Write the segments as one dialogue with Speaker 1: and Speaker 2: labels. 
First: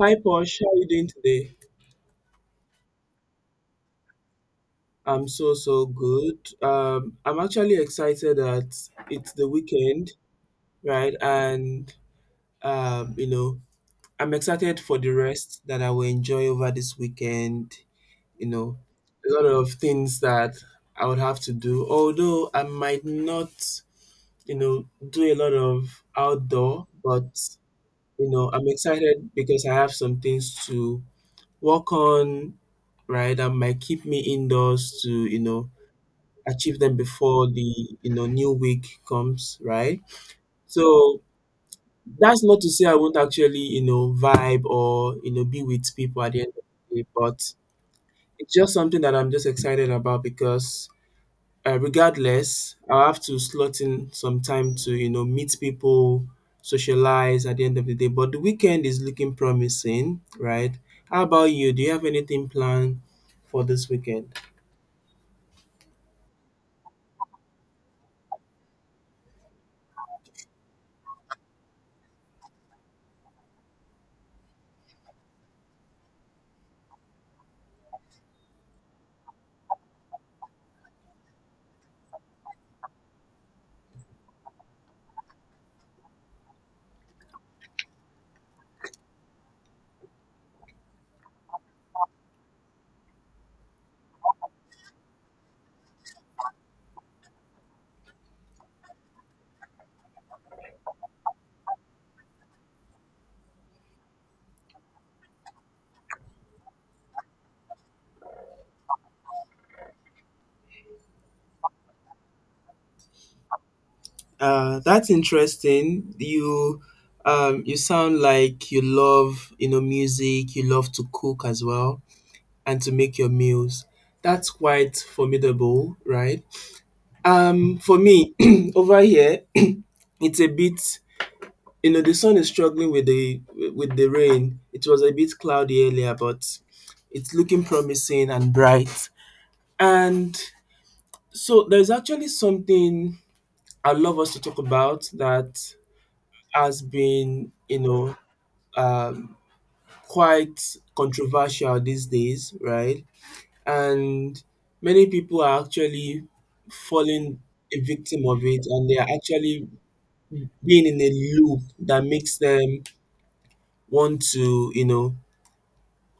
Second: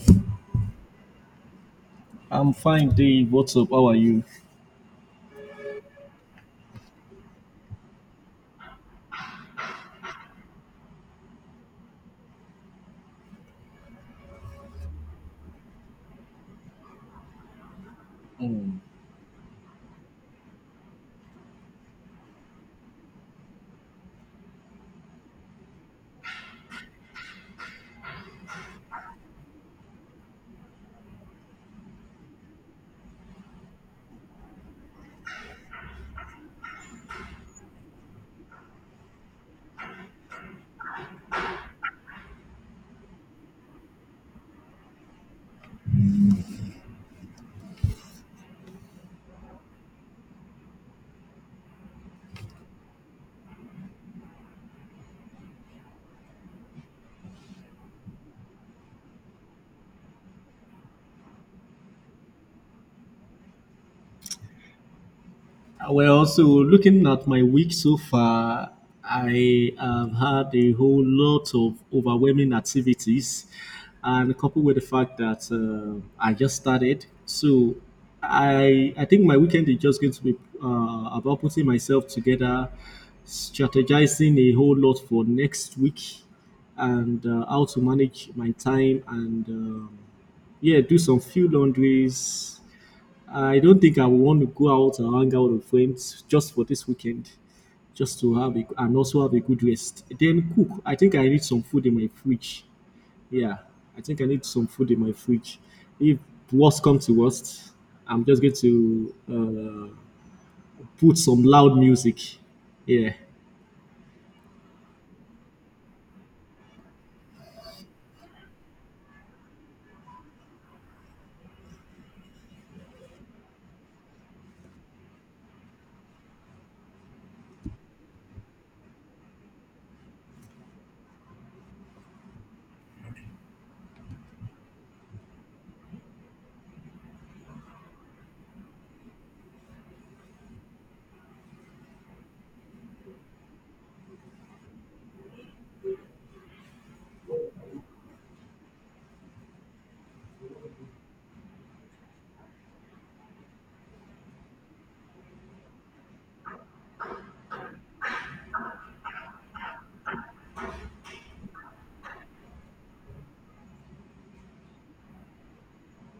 Speaker 1: Hi Posh, how are you doing today?
Speaker 2: I'm fine, Dave. What's up? How are you?
Speaker 1: I'm so good. I'm actually excited that it's the weekend, right? Um, you know, I'm excited for the rest that I will enjoy over this weekend. You know,
Speaker 2: Mm.
Speaker 1: a lot of things that I would have to do. Although I might not, do a lot of outdoor, but I'm excited because I have some things to work on, right? That might keep me indoors to, achieve them before the new week comes, right? So that's not to say I won't actually, vibe or, be with people at the end of the day, but it's just something that I'm just excited about because regardless, I have to slot in some time to, meet people, socialize at the end of the day. But the weekend is looking promising, right? How about you? Do you have anything planned for this weekend?
Speaker 2: Well, so looking at my week so far, I have had a whole lot of overwhelming activities, and coupled with the fact that I just started, so I think my weekend is just going to be about putting myself together, strategizing a whole lot for next week, and how to manage my time and yeah, do some few laundries. I don't think I would want to go out and hang out with friends just for this weekend, just to have a, and also have a good rest. Then cook. I think I need some food in my fridge. Yeah, I think I need some food in my fridge. If worst comes to worst, I'm just going to put some loud music. Yeah.
Speaker 1: That's interesting. You you sound like you love, music. You love to cook as well and to make your meals. That's quite formidable, right? For me, over here, it's a bit. The sun is struggling with the rain. It was a bit cloudy earlier, but it's looking promising and bright. And so there's actually something I'd love us to talk about that has been, um, quite controversial these days, right? And many people are actually falling a victim of it and they are actually being in a loop that makes them want to,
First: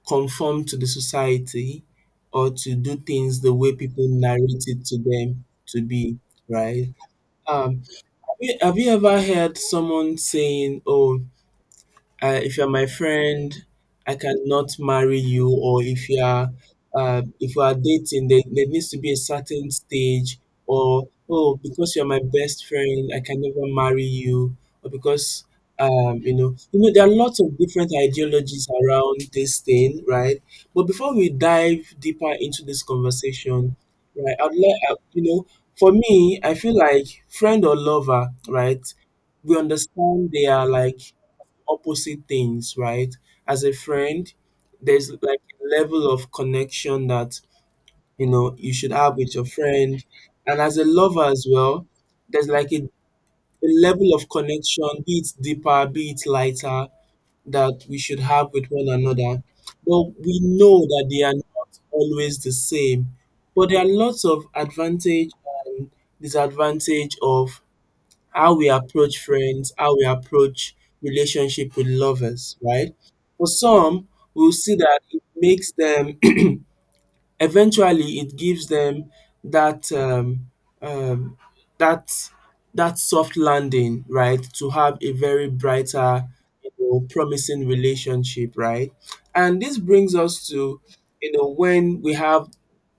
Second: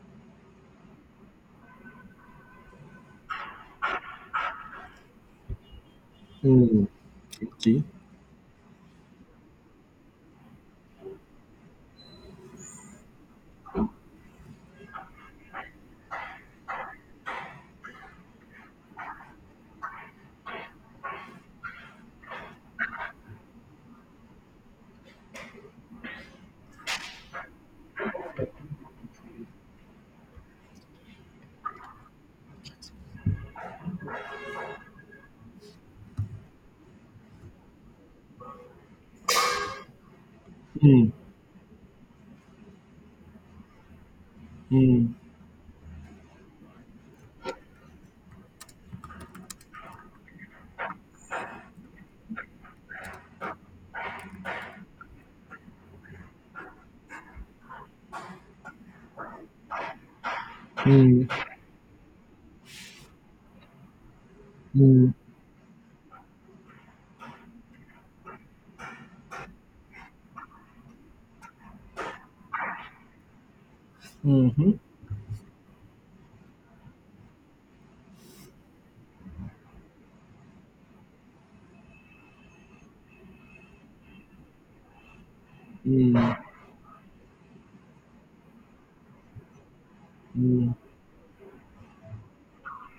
Speaker 1: conform to the society or to do things the way people narrate it to them to be,
Speaker 2: Mm.
Speaker 1: right?
Speaker 2: Okay.
Speaker 1: Have you have you ever heard someone saying, "Oh, if you're my friend, I cannot marry you, or if you are dating, there needs to be a certain stage, or oh, because you're my best friend, I can never marry you, or because there are lots of different ideologies around this thing, right? But before we dive deeper into this conversation, right, I'd like, for me, I feel like friend or lover, right? We understand they are like
Speaker 2: Mm.
Speaker 1: opposite things, right? As a friend, there's
Speaker 2: Mm.
Speaker 1: like a level of connection that you know you should have with your friend, and as a lover as well, there's like a level of connection, be it deeper, be it lighter, that we should have with one another. But we know that they
Speaker 2: Mm.
Speaker 1: are not always the same. But there are lots of
Speaker 2: Mm.
Speaker 1: advantage and disadvantage of how we approach friends, how we approach relationship with lovers, right? For some, we'll see
Speaker 2: Mhm.
Speaker 1: that it makes them eventually it gives them that um um that that soft landing, right? To have a very
Speaker 2: Mm.
Speaker 1: brighter,
Speaker 2: Mm.
Speaker 1: promising relationship, right? And this brings us to, when we have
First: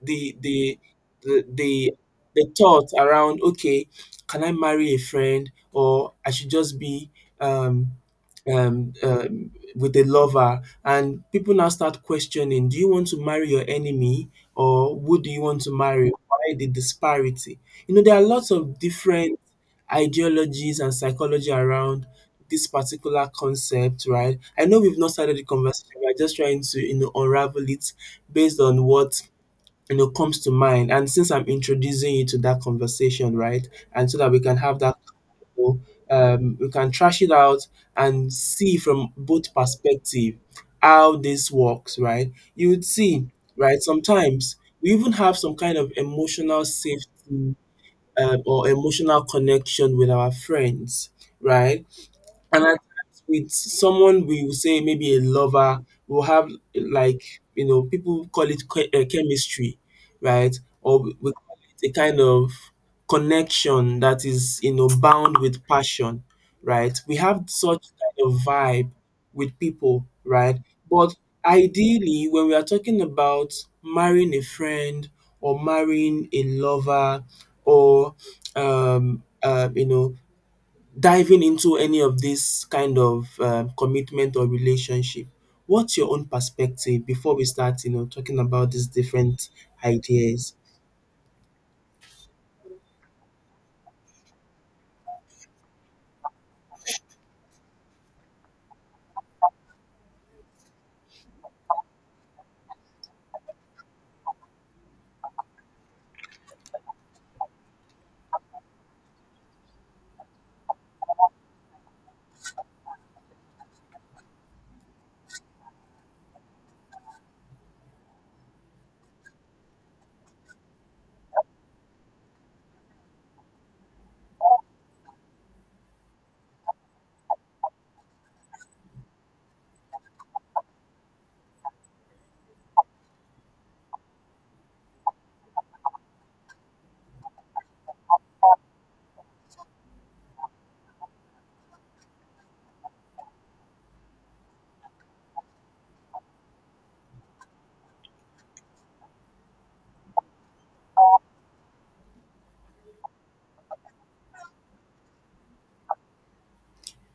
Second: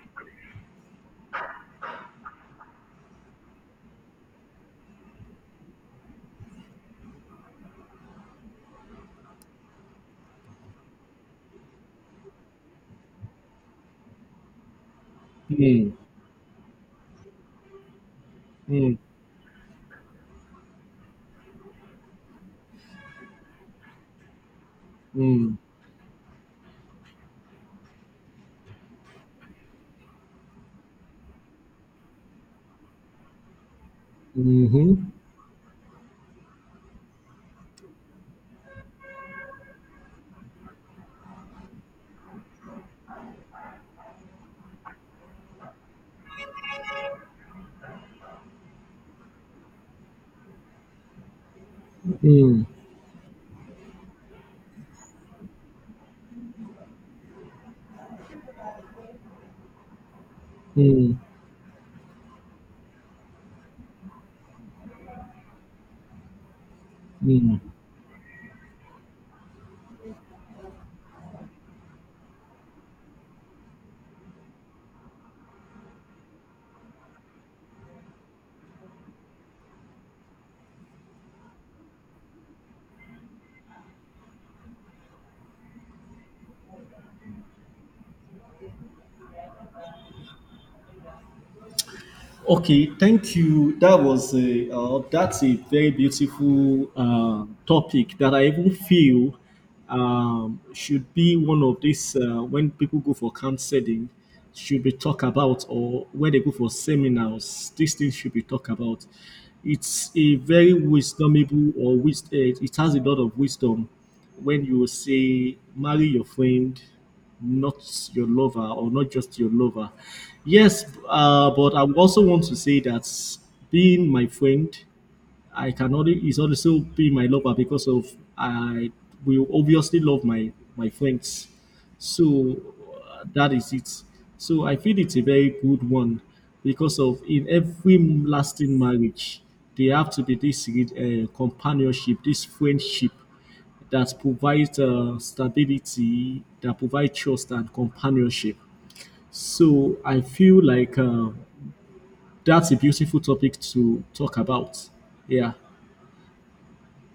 Speaker 1: the the the the, the thought around, okay, can I marry a friend or I should just be um um, um with a lover and people now start questioning, do you want to marry your enemy or who do you want to
Speaker 2: Mm.
Speaker 1: marry? Why the disparity? You know, there are lots of
Speaker 2: Mm.
Speaker 1: different ideologies and psychology around this particular concept, right? I know we've not started the
Speaker 2: Mm.
Speaker 1: conversation. We're just trying to, unravel it based on what you know, comes to mind. And since I'm introducing you to that conversation, right, and so that we can have
Speaker 2: Mhm.
Speaker 1: that, we can trash it out and see from both perspective how this works, right? You would see, right? Sometimes we even have some kind of emotional safety or emotional connection with our friends, right? And
Speaker 2: Mm.
Speaker 1: at times with someone we will say maybe a lover, we'll have like, people call it chemistry, right? Or we
Speaker 2: Mm.
Speaker 1: we call it a kind of connection that is, bound with passion, right? We have
Speaker 2: Mm.
Speaker 1: such kind of vibe with people, right? But ideally, when we are talking about marrying a friend or marrying a lover or um, uh, you know, diving into any of this kind of commitment or relationship, what's your own perspective before we start, talking about these different ideas?
Speaker 2: Okay, thank you. That was a that's a very beautiful topic that I even feel should be one of these when people go for counseling, should be talked about, or when they go for seminars, these things should be talked about. It's a very wisdomable or it has a lot of wisdom when you say marry your friend, not your lover or not just your lover. Yes, but I would also want to say that being my friend I cannot is also be my lover because of I will obviously love my friends. So that is it. So I feel it's a very good one because of in every lasting marriage there have to be this companionship, this friendship that provides stability, that provides trust and companionship. So I feel like that's a beautiful topic to talk about. Yeah.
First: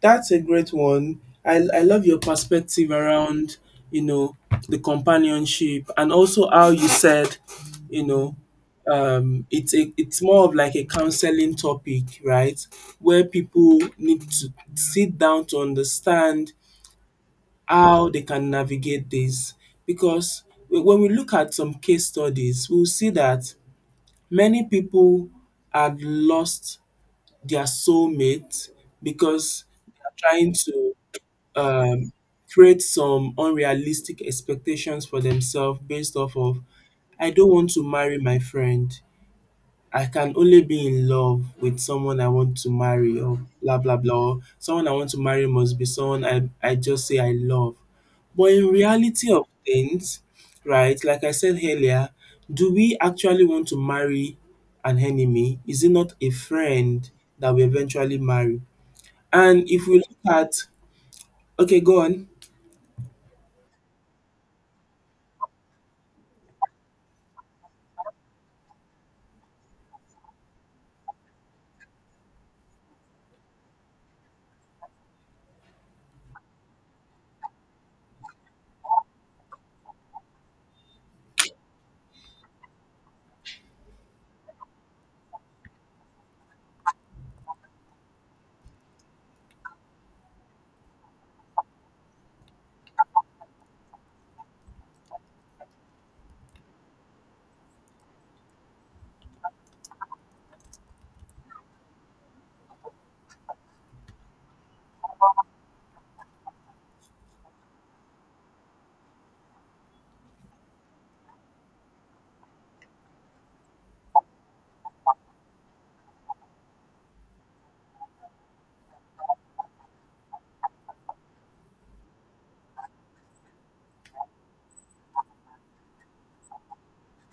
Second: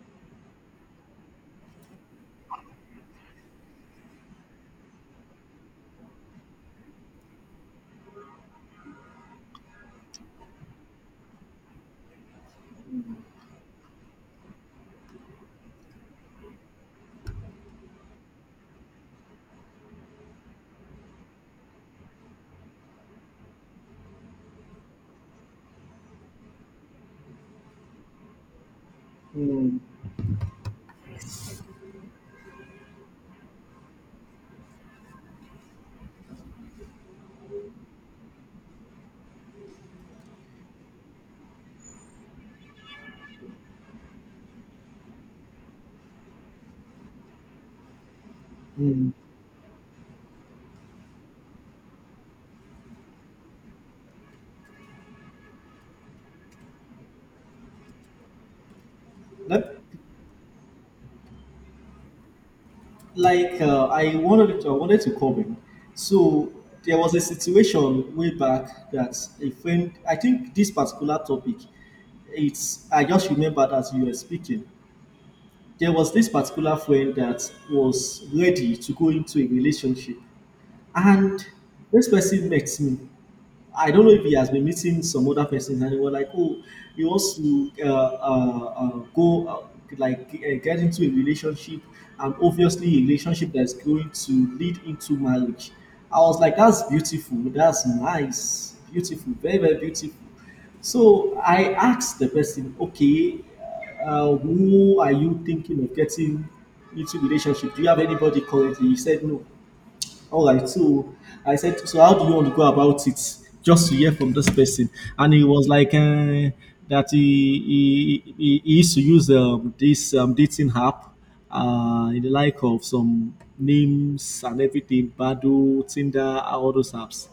Speaker 1: That's a great one. I love your perspective around, you know, the companionship and also how you said, you know, it's it's more of like a counseling topic, right? Where people need to sit down to understand how they can navigate this because when we look at some case studies, we'll see that many people had lost their soulmate because they're trying to um, create some unrealistic expectations for themselves based off of, I don't want to marry my friend. I can only be in love with someone I want to marry or blah blah blah or someone I want to marry must be someone I just say I love. But in reality of things, right, like I said earlier, do we actually want to marry an enemy? Is it not a friend that we eventually marry? And
Speaker 2: That,
Speaker 1: if we look at okay, go on.
Speaker 2: I wanted to comment. So there was a situation way back that a friend. I think this particular topic, it's. I just remembered as you were speaking. There was this particular friend that was ready to go into a relationship, and this person met me. I don't know if he has been meeting some other persons, and they were like, "Oh, he wants to go like get into a relationship, and obviously a relationship that's going to lead into marriage." I was like, "That's beautiful. That's nice. Beautiful. Very very beautiful." So I asked the person, "Okay, who are you thinking of getting into relationship? Do you have anybody currently?" He said, "No." All right. So I said, so how do you want to go about it? Just to hear from this person, and he was like that he, he used to use this dating app, in the like of some names and everything, Badu, Tinder, all those apps.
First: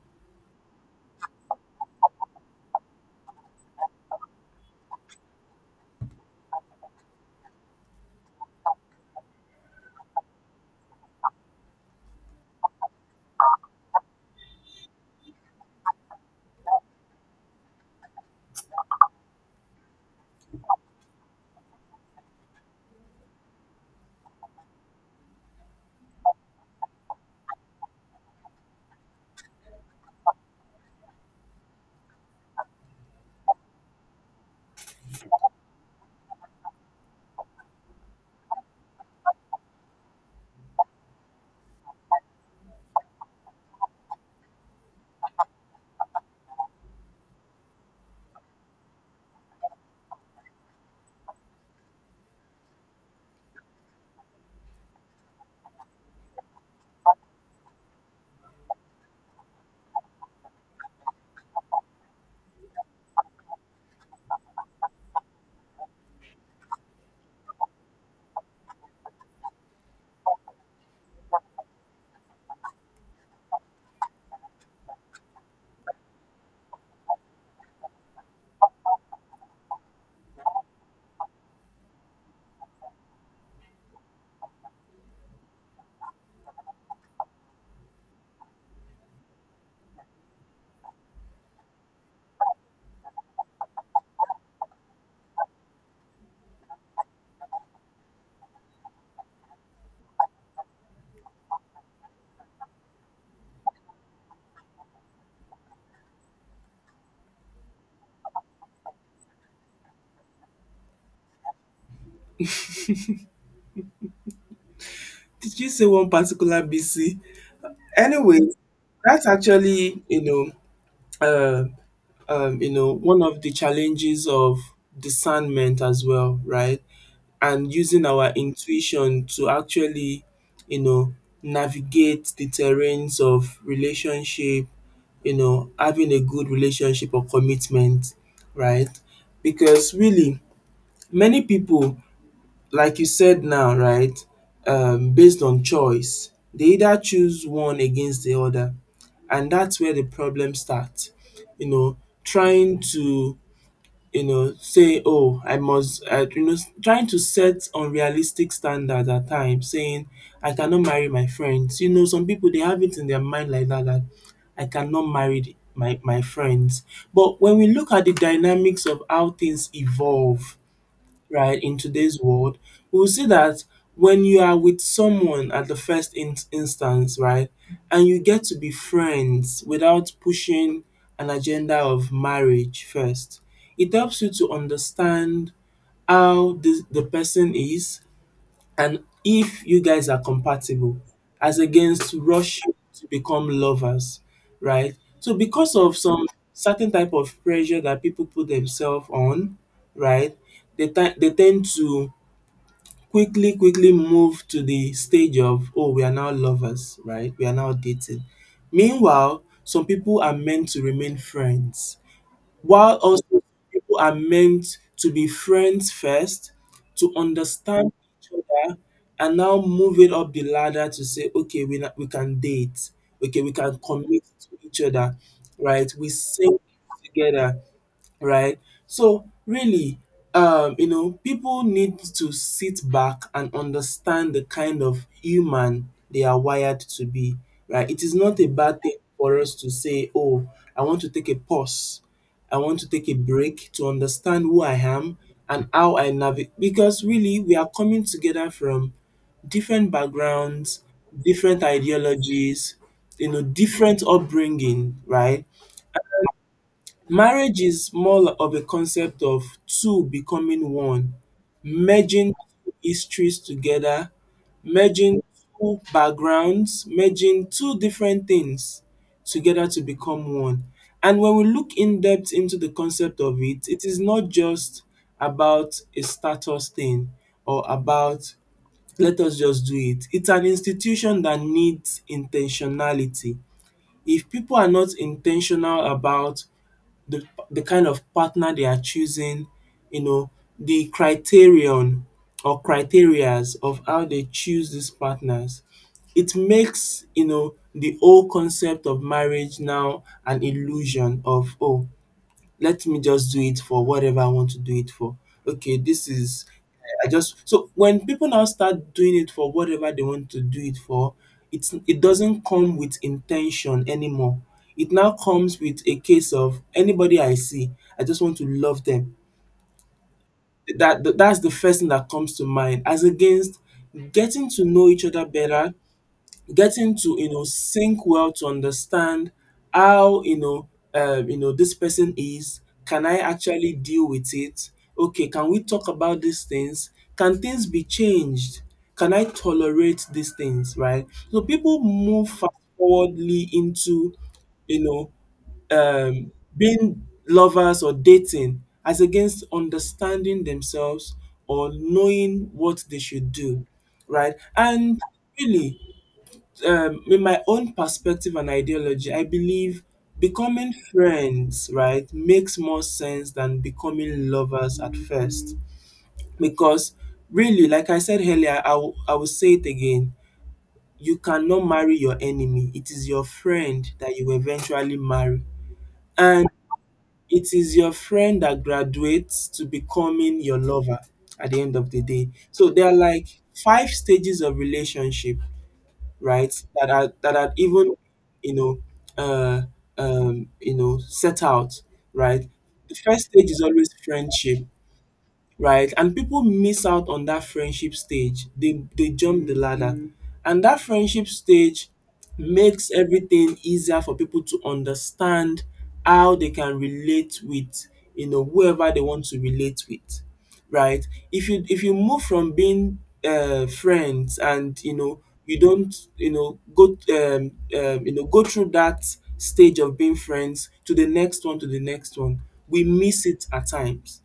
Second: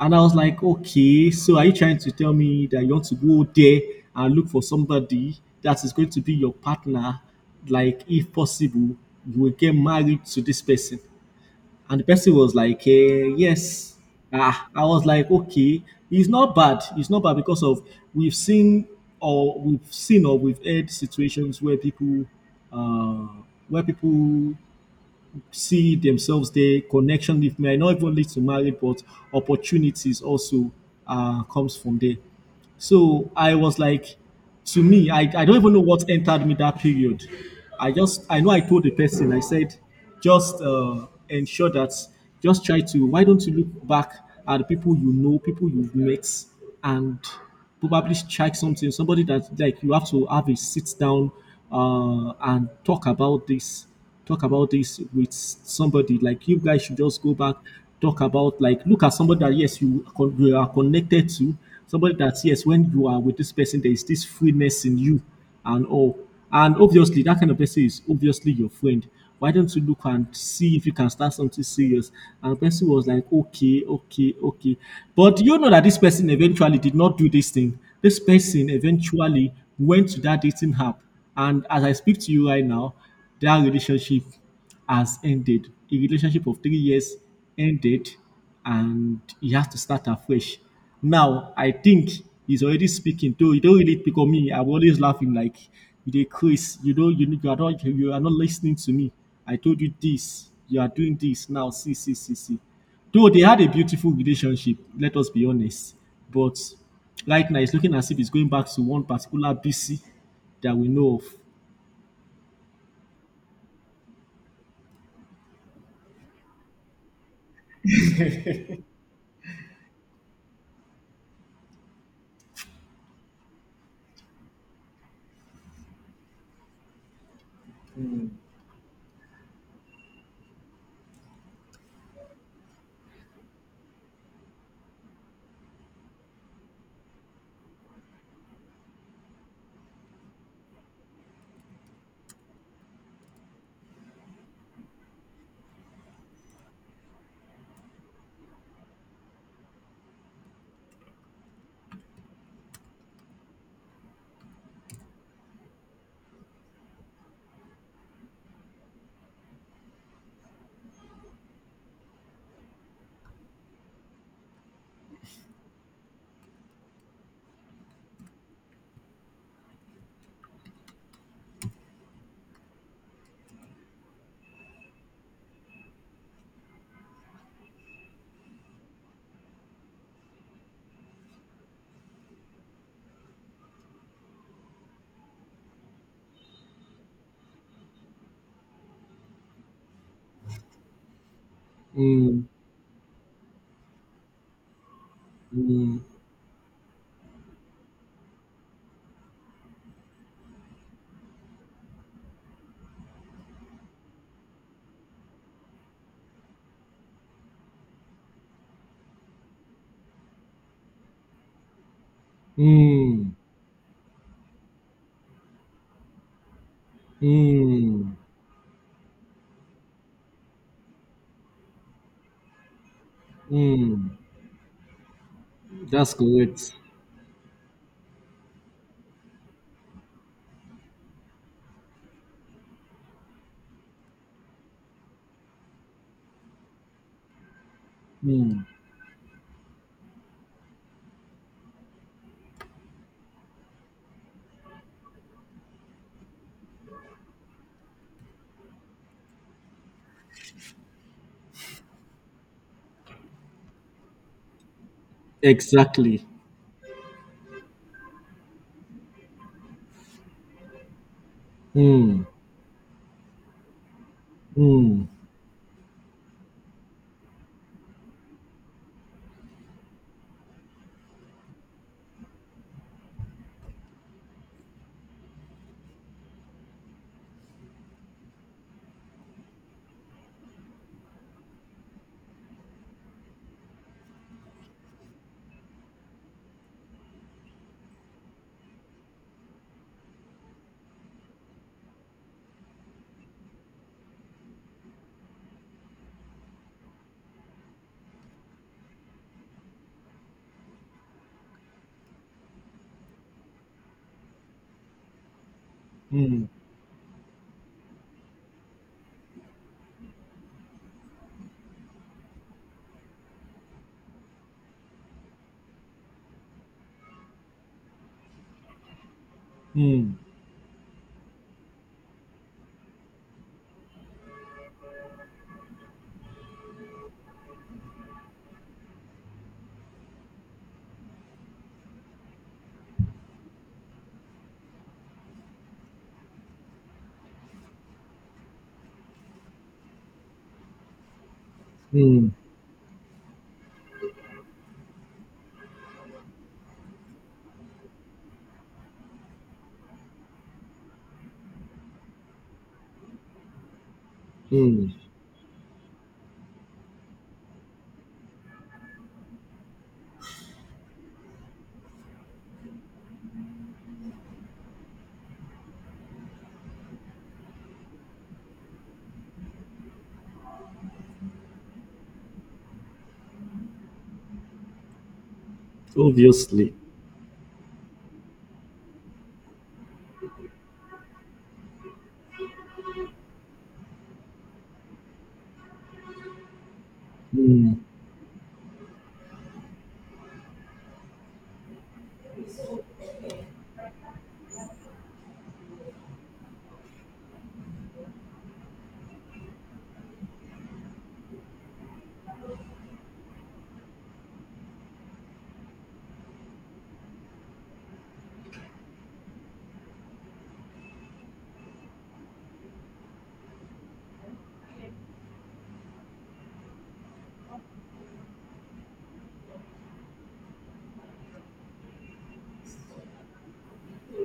Speaker 2: And I was like, okay, so are you trying to tell me that you want to go there and look for somebody that is going to be your partner? Like, if possible, you will get married to this person. And the person was like, eh, yes. Ah, I was like, okay, it's not bad. It's not bad because of we've seen or we've heard situations uh, where people see themselves there, connection with me. I not even lead to marriage, but opportunities also comes from there. So I was like, to me, I don't even know what entered me that period. I just, I know I told the person, I said, just ensure that, just try to, why don't you look back at the people you know, people you've met, and probably check something, somebody that, like, you have to have a sit down and talk about this with somebody. Like you guys should just go back, talk about like look at somebody that yes you are connected to, somebody that yes when you are with this person there is this freeness in you and all. And obviously that kind of person is obviously your friend. Why don't you look and see if you can start something serious? And the person was like, okay. But you know that this person eventually did not do this thing. This person eventually went to that dating app and as I speak to you right now, their relationship has ended. A relationship of 3 years ended, and he has to start afresh. Now, I think he's already speaking. Though you don't really pick on me, I'm always laughing like you Chris. You know, you are not listening to me. I told you this. You are doing this now. See, see. Though they had a beautiful relationship, let us be honest. But right now, it's looking as if it's going back to one particular BC that we know of.
Speaker 1: Did you say one particular BC? Anyway, that's actually, uh one of the challenges of discernment as well, right? And using our intuition to actually, you know, navigate the terrains of relationship, having a good relationship or commitment, right? Because really, many people, like you said now, right, based on choice, they either choose one against the other. And that's where the problem starts. You know, trying to you know, say, oh, I must, I, you know, s- trying to set unrealistic standards at times, saying, I cannot marry my friends. You know, some people, they have it in their mind like that, that I cannot marry my friends. But when we look at the dynamics of how things evolve, right, in today's world, we'll see that when you are with someone at the first instance, right, and you get to be friends without pushing an agenda of marriage first, it helps you to understand how the person is and if you guys are compatible, as against
Speaker 2: Mm,
Speaker 1: rushing to become lovers, right? So because of
Speaker 2: mm.
Speaker 1: some certain type of pressure that people put themselves on, right? They tend to quickly move to the stage of oh we are now lovers, right? We are now dating. Meanwhile, some people are meant to remain friends while
Speaker 2: Mm,
Speaker 1: also people are meant to be friends first, to understand
Speaker 2: mm,
Speaker 1: each other, and now move it up the ladder to say, okay, we can date, okay, we can
Speaker 2: mm.
Speaker 1: commit to each other, right? We
Speaker 2: That's
Speaker 1: sing
Speaker 2: correct.
Speaker 1: together right? So really, you know, people need to sit back and understand the kind of human they are wired to be, right? It is not a
Speaker 2: Mm,
Speaker 1: bad thing for us to say, oh, I want to take a pause. I want to take a break to understand who I am and how I navigate. Because really, we are coming together from different backgrounds, different ideologies, different upbringing, right?
Speaker 2: exactly.
Speaker 1: Marriage is more of a concept of two becoming one,
Speaker 2: Mm,
Speaker 1: merging two histories together,
Speaker 2: mm,
Speaker 1: merging two backgrounds, merging two different things together to become one. And when we look in depth into the concept of it, it is not just about a status thing or about let us just do it. It's an institution that needs intentionality. If people are not intentional about the the kind of partner they are choosing, you know, the criterion or criterias of how they choose these partners. It makes, the whole concept of marriage now an illusion of oh, let me just do it for whatever I want to do it for. Okay, this is
Speaker 2: mm,
Speaker 1: I just so when people now start doing it for whatever they want to do it for, it doesn't come with intention anymore. It now comes with a case of anybody I see, I just want to love them.
Speaker 2: mm,
Speaker 1: That's the first thing that comes to mind, as against getting to know each other better, getting to, sync well to understand how, this person is. Can I actually deal with it? Okay, can we talk about these things? Can things be changed? Can I tolerate these things, right? So people move
Speaker 2: mm,
Speaker 1: fast forwardly into, you know, being lovers or dating as against understanding themselves or knowing what they should do, right?
Speaker 2: mm.
Speaker 1: And really, in my own perspective and ideology, I believe becoming friends, right, makes more sense than becoming lovers at first. Because really, like I said earlier, I will say it again. You cannot marry your enemy. It is your friend that you eventually marry. And
Speaker 2: Obviously.
Speaker 1: it is your friend that graduates to becoming your lover at the end of the day. So there are like five stages of relationship, right? That are that had even you know uh set out, right? The first stage is always friendship, right? And people miss out on that friendship stage. They jump the ladder. Mm. And that friendship stage makes everything easier for people to understand how they can relate with, you know, whoever they want to relate with. Right? If you move from being friends, and you know you don't you know go through that stage of being friends to the next one to the next one. We miss it at times,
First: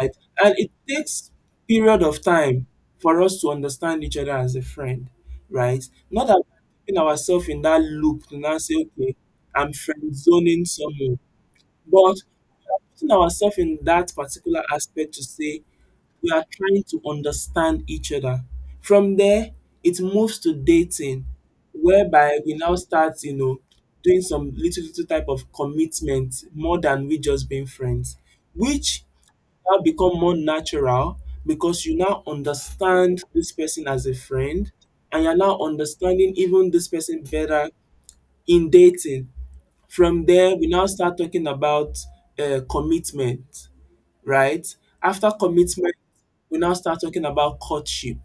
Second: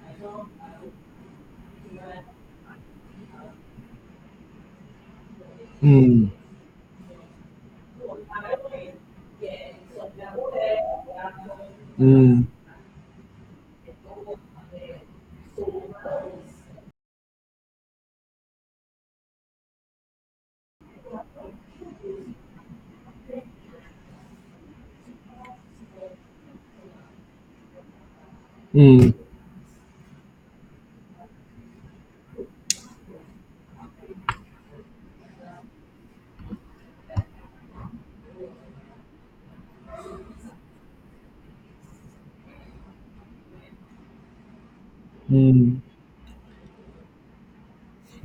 Speaker 1: right? And it takes period of time for us to understand each other as a friend, right? Not
Speaker 2: Mm,
Speaker 1: that we're putting ourselves in that loop to now say, okay, I'm friend zoning someone, but
Speaker 2: mm,
Speaker 1: putting ourselves in that particular aspect to say we are trying to understand each other. From there, it moves to dating, whereby we now start, you know, doing some little little type of commitment more than we just being friends, which
Speaker 2: mm,
Speaker 1: now become more natural because you now understand this person as a friend and you're now understanding even this person better in dating. From there, we now start talking about commitment, right? After
Speaker 2: mm,
Speaker 1: commitment, we now start talking about courtship.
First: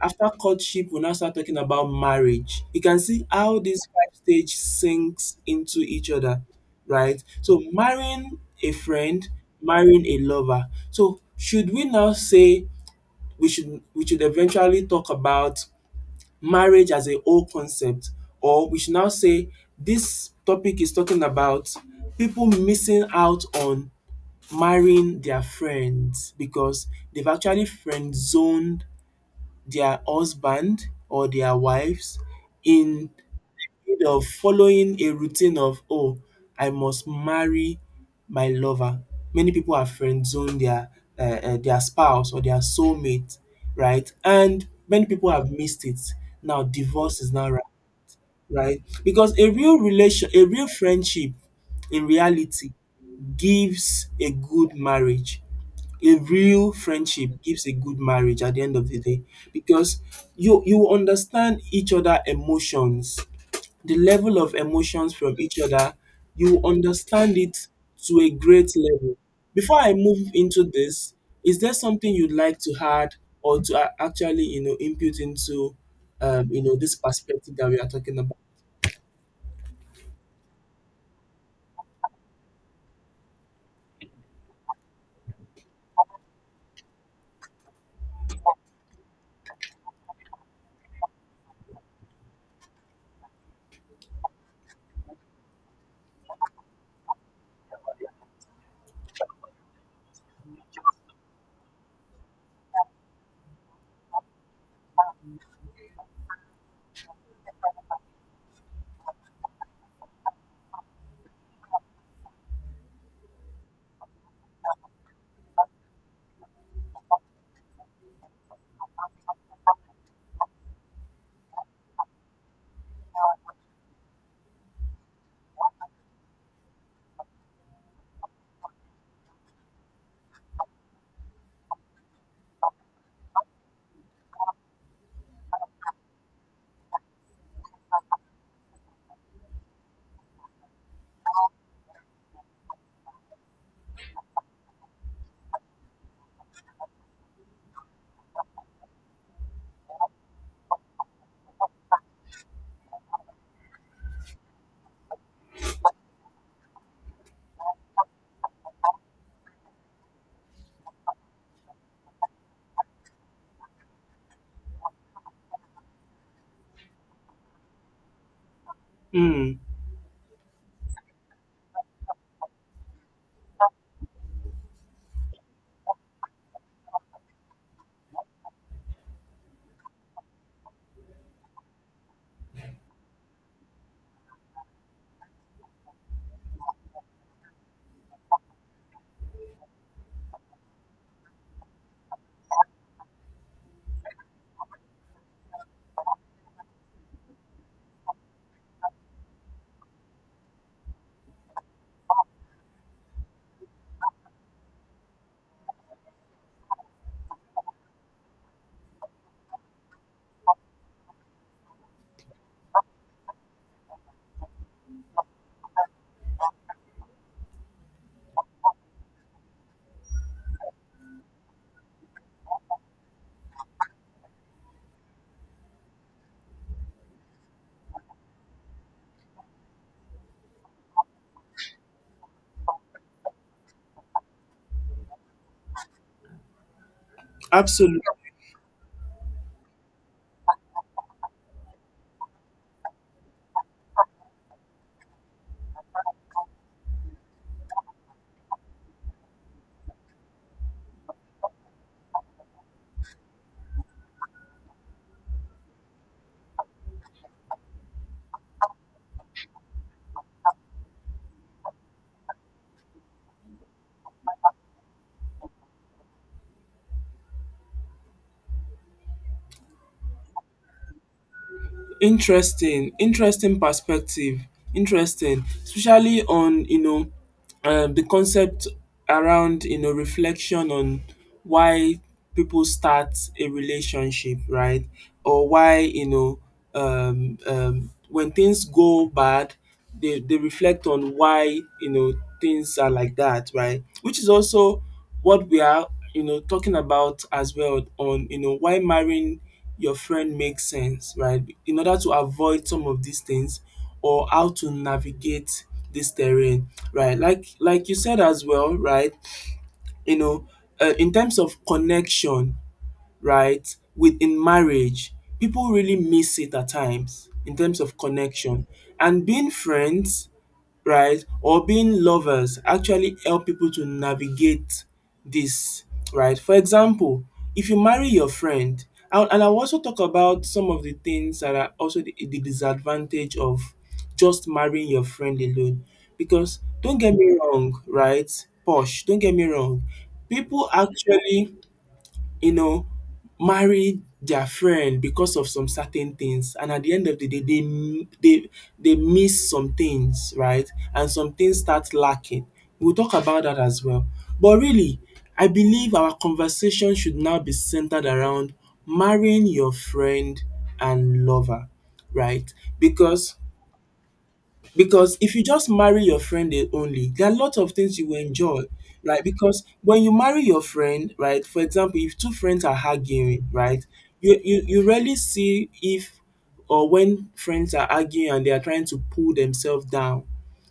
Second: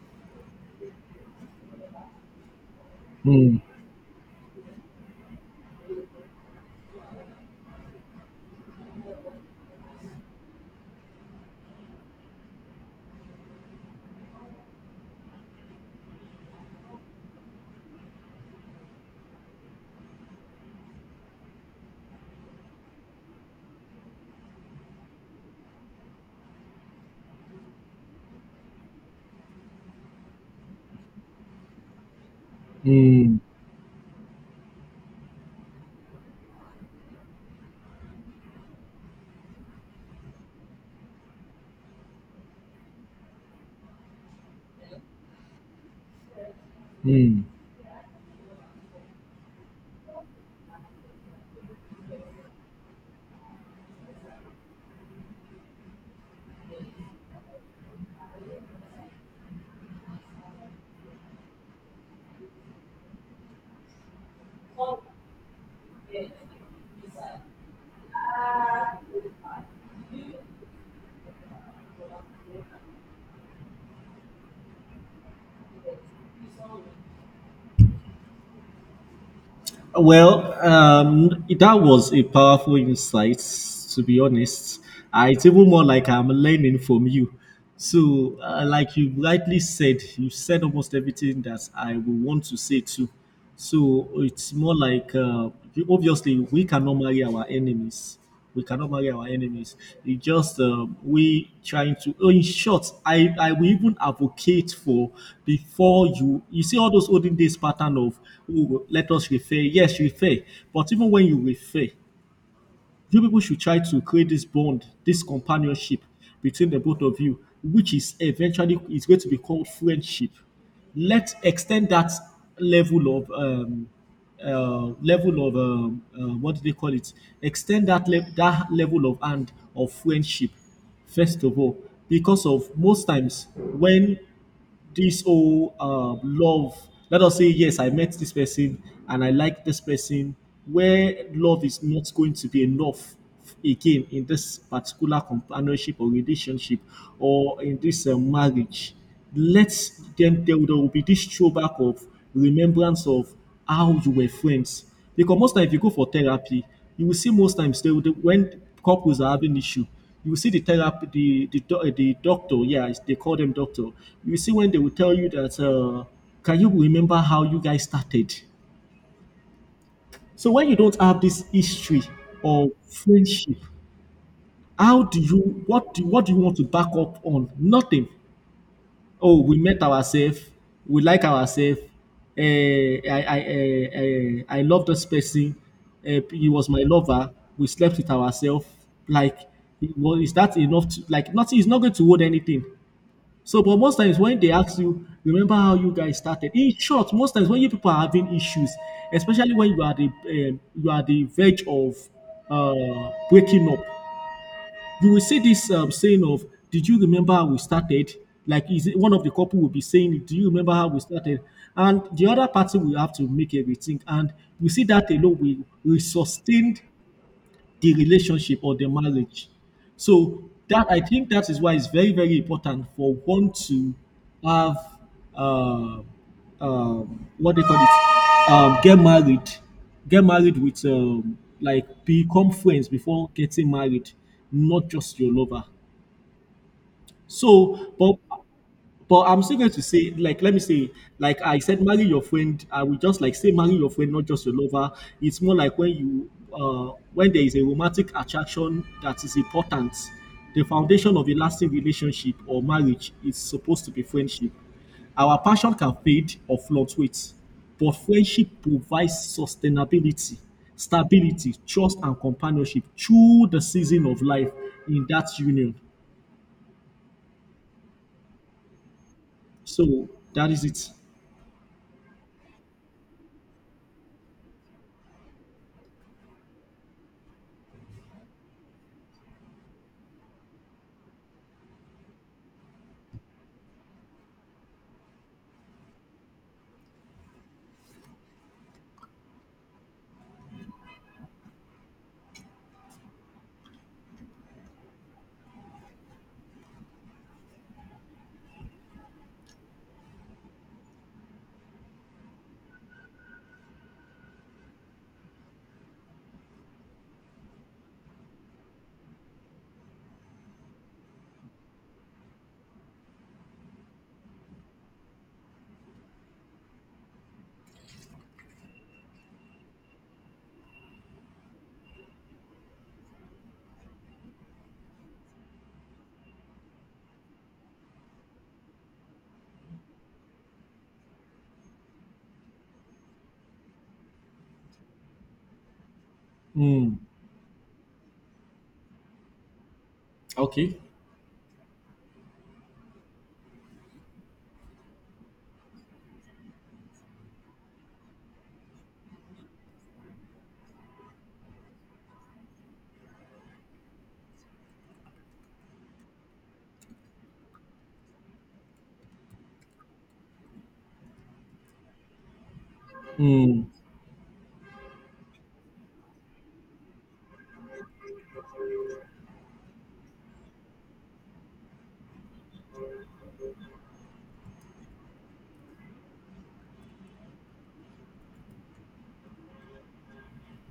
Speaker 1: After courtship, we now start talking about marriage. You can see how
Speaker 2: mm,
Speaker 1: this five stage sinks into each other, right? So marrying a friend, marrying a lover. So should we now say we should eventually talk about marriage as a whole concept, or we should now say this topic is talking about people missing out on marrying their friends because they've actually friend zoned their husband or their wives in,
Speaker 2: mm,
Speaker 1: instead of following a routine of, oh, I must marry my lover. Many people have friend zoned their spouse or their soulmate, right? And many people have missed it. Now divorce is
Speaker 2: mm.
Speaker 1: now right, right? Because a real relation, a real friendship, in reality, gives a good marriage, a real friendship gives a good marriage at the end of the day, because you understand each other emotions, the level of emotions from each other you understand it to a great level. Before I move into this, is there something you'd like to add or to actually, you know, input into you know this perspective that we are talking about?
Speaker 2: Well, that was a powerful insight, to be honest. It's even more like I'm learning from you. So, like you rightly said, you said almost everything that I would want to say too. So, it's more like obviously we cannot marry our enemies. We cannot marry our enemies. It just we trying to. Oh, in short, I will even advocate for before you. You see all those olden days pattern of oh, let us refer. Yes, refer. But even when you refer, you people should try to create this bond, this companionship between the both of you, which is eventually is going to be called friendship. Let's extend that level of um, level of what do they call it? Extend that that level of hand of friendship first of all because of most times when this whole love let us say yes I met this person and I like this person where love is not going to be enough again in this particular companionship or relationship or in this marriage let them there will be this throwback of remembrance of how you were friends because most time if you go for therapy you will see most times they, when couples are having issue you will see the therapy, the doctor. Yeah, it's- they call them doctor. You see when they will tell you that, can you remember how you guys started?
Speaker 1: Mm,
Speaker 2: So when you don't have this history of friendship, how do you what do you want to back up on? Nothing. Oh, we met ourselves. We like ourselves. I love this person. Eh, he was my lover. We slept with ourselves. Like, it was, is that enough? To, like, nothing. It's not going to hold anything. So, but most times when they ask you, remember how you guys started. In short, most times when you people are having issues, especially when you are the verge of breaking up, you will see this saying of, "Did you remember how we started?" Like, is it one of the couple will be saying, "Do you remember how we started?" And the other party will have to make a rethink. And we see that alone will sustain the relationship or the marriage. So that I think that is why it's very very important for one to have uh, what they call it get married with like become friends before getting married, not just your lover. So,
Speaker 1: absolutely.
Speaker 2: but I'm still going to say, like, let me say, like I said, marry your friend. I will just like say, marry your friend, not just your lover. It's more like when you, when there is a romantic attraction that is important. The foundation of a lasting relationship or marriage is supposed to be friendship. Our passion can fade or fluctuate, but friendship provides sustainability, stability, trust, and companionship through the season of life in that union. So that is it.
Speaker 1: Interesting, interesting perspective, interesting especially on you know the concept around, you know, reflection on why people start a relationship, right? Or why, you know, when things go bad, they reflect on why, you know, things are like that, right? Which is also what we are, you know, talking about as well, on you know why marrying your friend makes sense, right? In order to avoid some of these things or how to navigate this terrain, right? Like you said as well, right? You know, in terms of connection, right, within marriage, people really miss it at times in terms of connection. And being friends, right? Or being lovers actually help people to navigate this, right? For example, if you marry your friend, and I will also talk about some of the things that are also the disadvantage of just marrying your friend alone. Because
Speaker 2: Hmm.
Speaker 1: don't get me wrong, right? Posh, don't get me wrong. People
Speaker 2: Okay.
Speaker 1: actually, you know, marry their friend because of some certain things, and at the end of the day they they miss some things, right? And some things start lacking. We'll talk about that as well. But really, I believe our conversation should now be centered around marrying your friend and lover, right? Because
Speaker 2: Hmm.
Speaker 1: because if you just marry your friend eh only, there are a lot of things you will enjoy, right? Because when you marry your friend, right, for example, if two friends are arguing, right, you rarely see if or when friends are arguing and they are trying to pull themselves down,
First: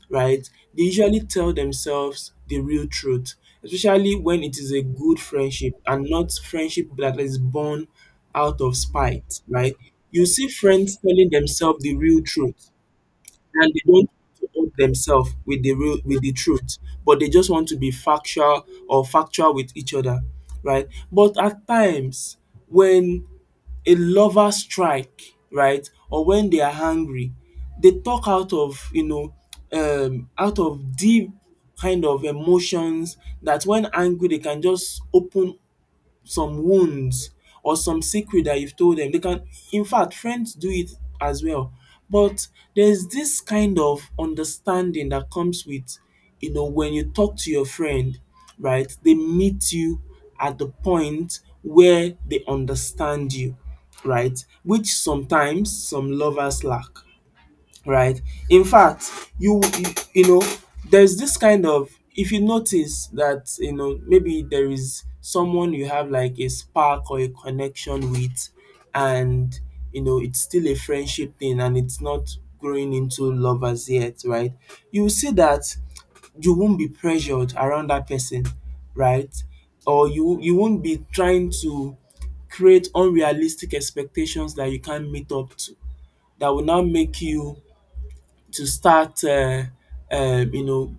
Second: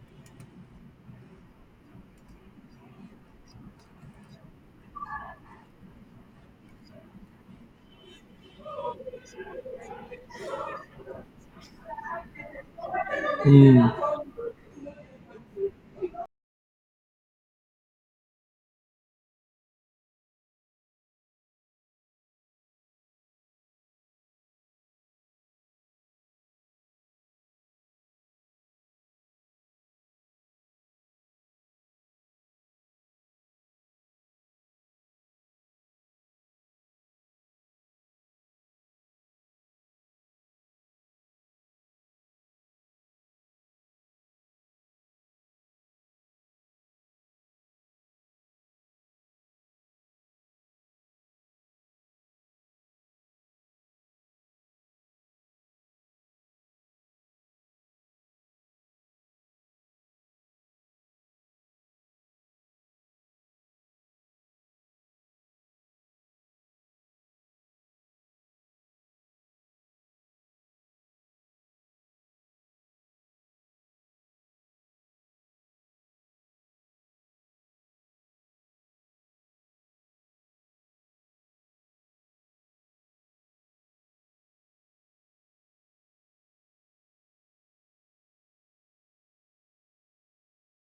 Speaker 1: right? They usually tell themselves the real truth, especially when it is a good friendship and not friendship that is born out of spite, right? You see friends telling themselves the real truth, and they
Speaker 2: Hmm.
Speaker 1: don't support themselves with the real with the truth, but they just want to be factual or factual with each other, right? But at times when a lover strike, right, or when they are angry, they talk out of you know out of deep kind of emotions that when angry they can just open some wounds or some secret that you've told them. They can, in fact, friends do it as well. But there's this kind of understanding that comes with, you know, when you talk to your friend, right? They meet you at the point where they understand you, right? Which sometimes some lovers lack, right? In fact, you you know, there's this kind of, if you notice that, you know, maybe there is someone you have like a spark or a connection with, and you know it's still a friendship thing and it's not growing into love as yet, right? You will see that you won't be pressured around that person, right? Or you won't be trying to create unrealistic expectations that you can't meet up to that will now make you to start you know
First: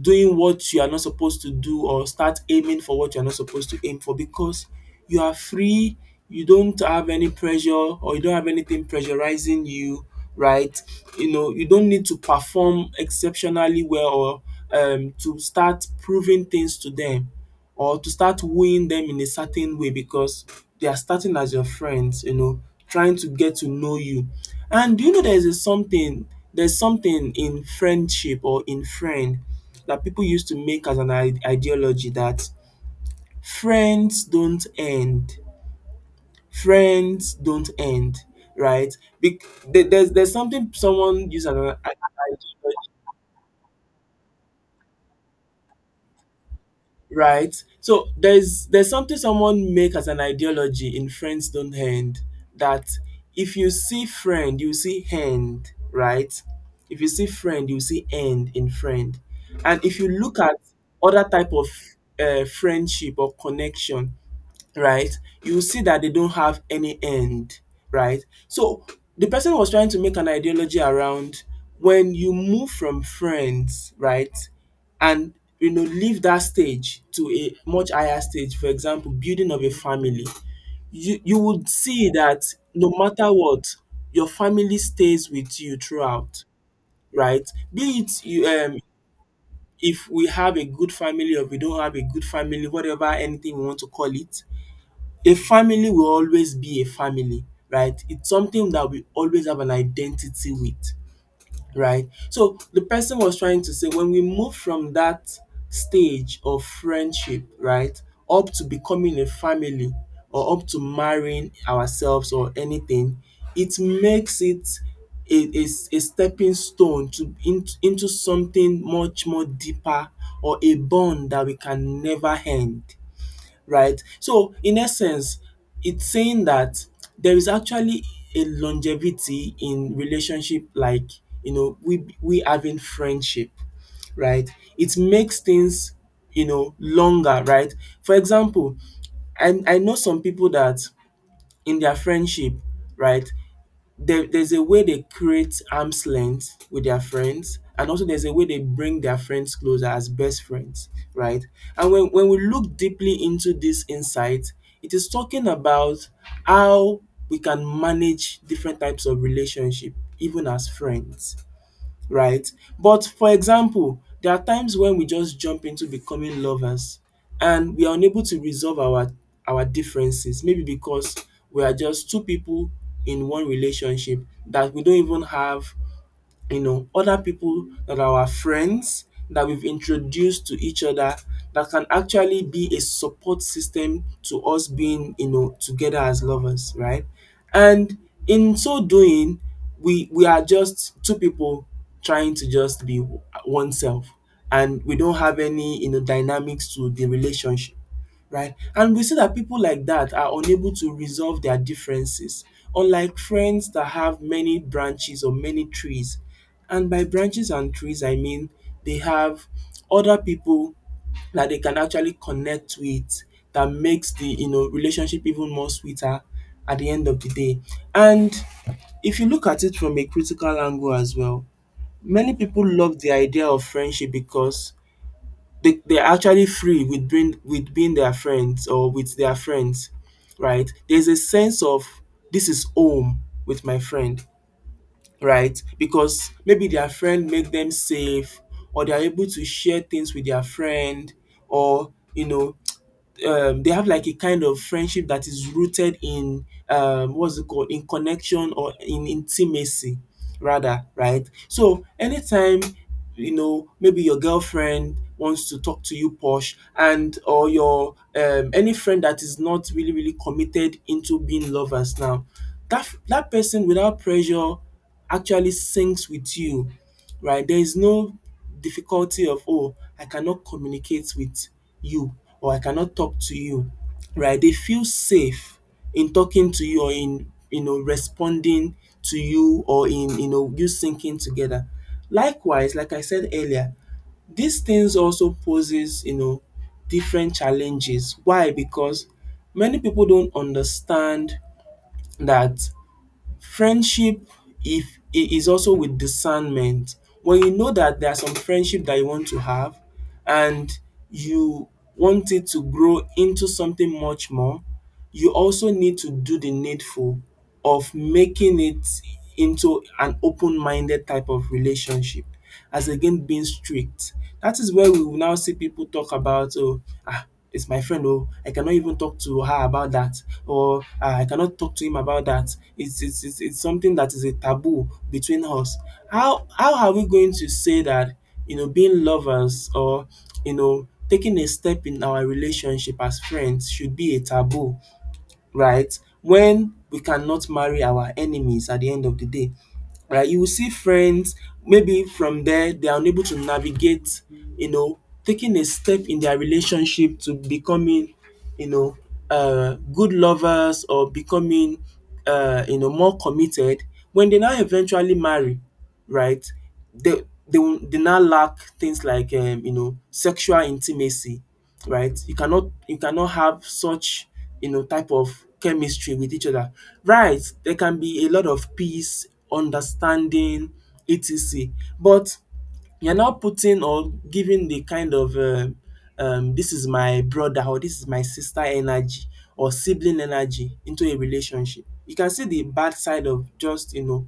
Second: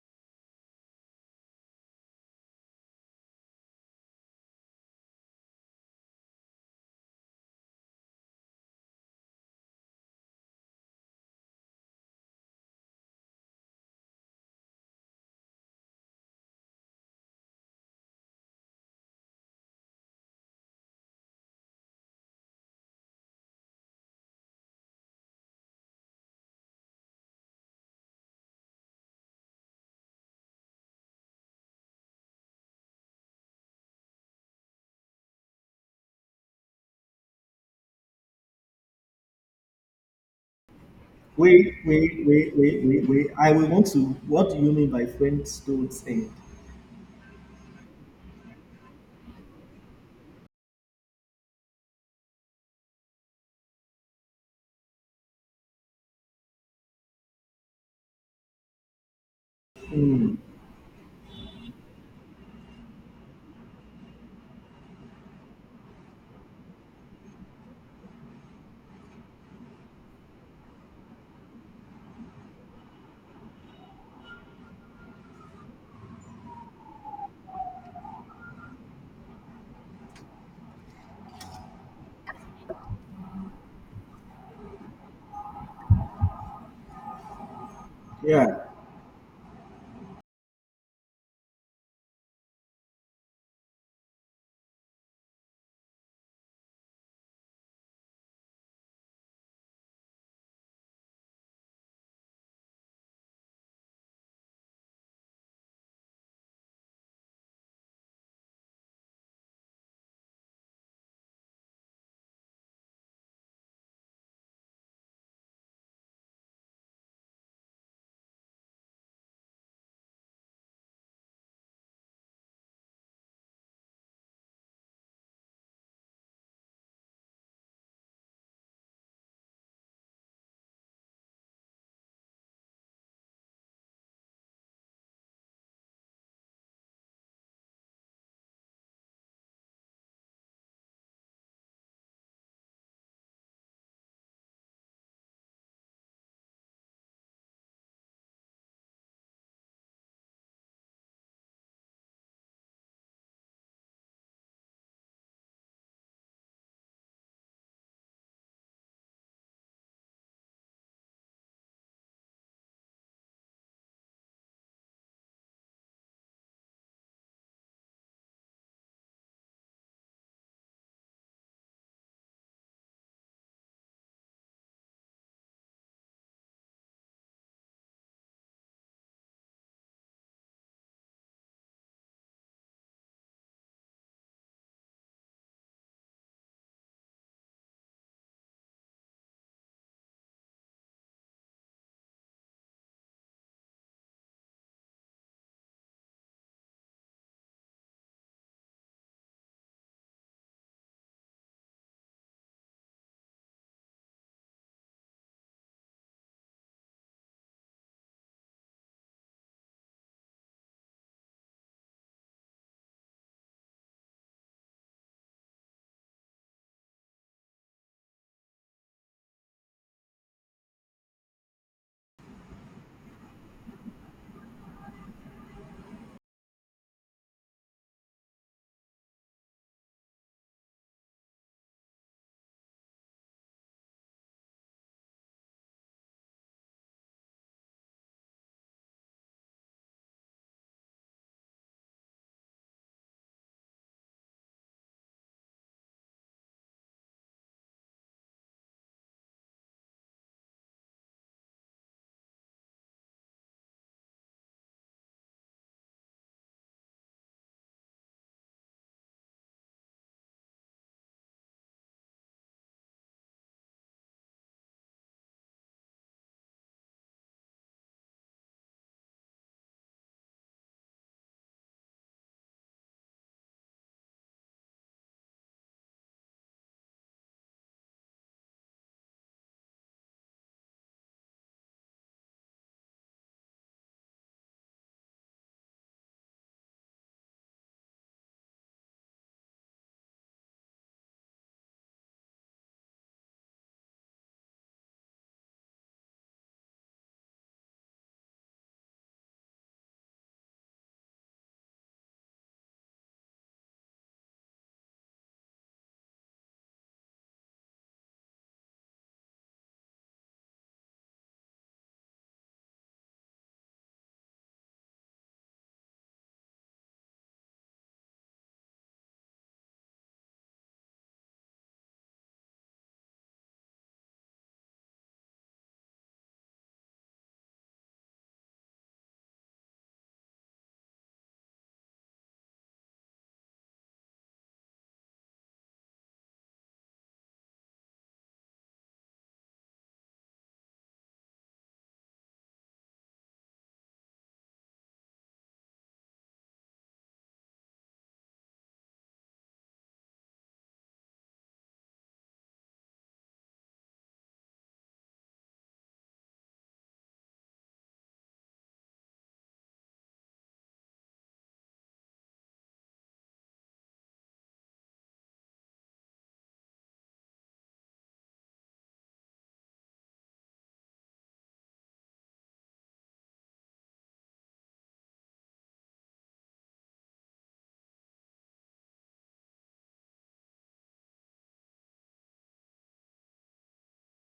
Speaker 1: doing what you are not supposed to do or start aiming for what you are not supposed to aim for, because you are free, you don't have any pressure or you don't have anything pressurizing you, right? You know, you don't need to perform exceptionally well or to start proving things to them or to start wooing them in a certain way because they are starting as your friends, you know, trying to get to know you. And do you know there's a something, there's something in friendship or in friend that people used to make as an ideology that friends don't end. Friends don't end, right? Bec- there's something someone used as an
Speaker 2: Wait, wait,
Speaker 1: ideology,
Speaker 2: wait, wait, wait, wait. I will want to. What do you mean by friends don't end?
Speaker 1: right? So there's something someone make as an ideology in Friends Don't End that if you see friend, you see end, right? If you see friend, you see end in friend. And if you look at other type of friendship or connection, right? You will see that they don't have any end, right? So the person was trying to make an ideology around when you move from friends, right? And you know, leave that stage to a much higher stage, for example, building of a family, you would see that no matter what, your family stays with you throughout, right? Be it you
Speaker 2: Yeah.
Speaker 1: um, if we have a good family or we don't have a good family, whatever anything we want to call it, a family will always be a family, right? It's something that we always have an identity with, right? So the person was trying to say when we move from that stage of friendship, right, up to becoming a family or up to marrying ourselves or anything, it makes it a a a stepping stone to into something much more deeper or a bond that we can never end, right? So in essence, it's saying that there is actually a longevity in relationship, like you know we having friendship, right? It makes things you know longer, right? For example, I know some people that in their friendship, right, there's a way they create arm's length with their friends, and also there's a way they bring their friends closer as best friends, right? And when we look deeply into this insight, it is talking about how we can manage different types of relationship even as friends, right? But for example, there are times when we just jump into becoming lovers and we are unable to resolve our differences maybe because we are just two people in one relationship that we don't even have, you know, other people that are our friends that we've introduced to each other that can actually be a support system to us being, you know, together as lovers, right? And in so doing, we are just two people trying to just be oneself, and we don't have any, you know, dynamics to the relationship, right? And we see that people like that are unable to resolve their differences, unlike friends that have many branches or many trees. And by branches and trees, I mean they have other people that they can actually connect with that makes the you know relationship even more sweeter at the end of the day. And if you look at it from a critical angle as well, many people love the idea of friendship because they're actually free with being their friends or with their friends, right? There's a sense of this is home with my friend, right? Because maybe their friend made them safe, or they're able to share things with their friend, or you know they have like a kind of friendship that is rooted in what's it called, in connection or in intimacy rather. Right, so anytime, you know, maybe your girlfriend wants to talk to you posh, and or your any friend that is not really committed into being lovers now, that person, without pressure, actually sings with you, right? There is no difficulty of, oh, I cannot communicate with you, or I cannot talk to you, right? They feel safe in talking to you, or in you know responding to you, or in you know you syncing together. Likewise, like I said earlier, these things also poses you know different challenges. Why? Because many people don't understand that friendship, if I- is also with discernment. When you know that there are some friendship that you want to have, and you want it to grow into something much more, you also need to do the needful of making it into an open minded type of relationship, as against being strict. That is where we will now see people talk about, oh, ah, it's my friend, oh, I cannot even talk to her about that, or ah, I cannot talk to him about that. It's something that is a taboo between us. How are we going to say that you know being lovers or you know taking a step in our relationship as friends should be a taboo, right? When we cannot marry our enemies at the end of the day, right? You will see friends maybe from there they are unable to navigate, you know, taking a step in their relationship to becoming, you know, good lovers, or becoming you know more committed when they now eventually marry, right? They now lack things like you know sexual intimacy, right? You cannot have such you know type of chemistry with each other, right? There can be a lot of peace, understanding, etc. But you're not putting or giving the kind of this is my brother or this is my sister energy, or sibling energy, into a relationship. You can see the bad side of just, you know,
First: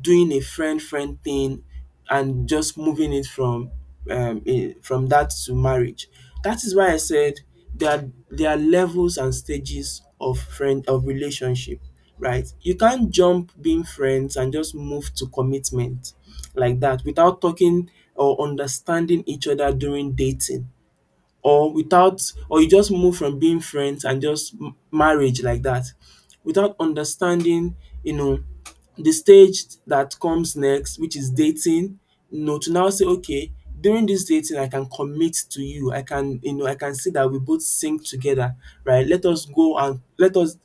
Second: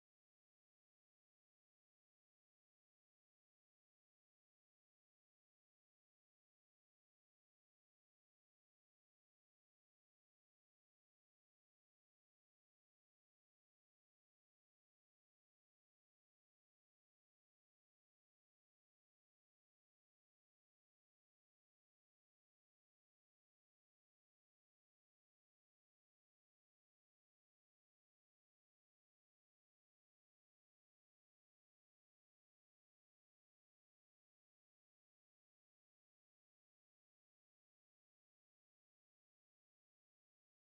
Speaker 1: doing a friend thing and just moving it from from that to marriage. That is why I said there are, there are levels and stages of friend of relationship, right? You can't jump being friends and just move to commitment like that without talking or understanding each other during dating, or without, or you just move from being friends and just marriage like that, without understanding you know the stage that comes next, which is dating, you know, to now say, okay, during this dating I can commit to you, I can you know I can see that we both sync together, right? Let us go and let us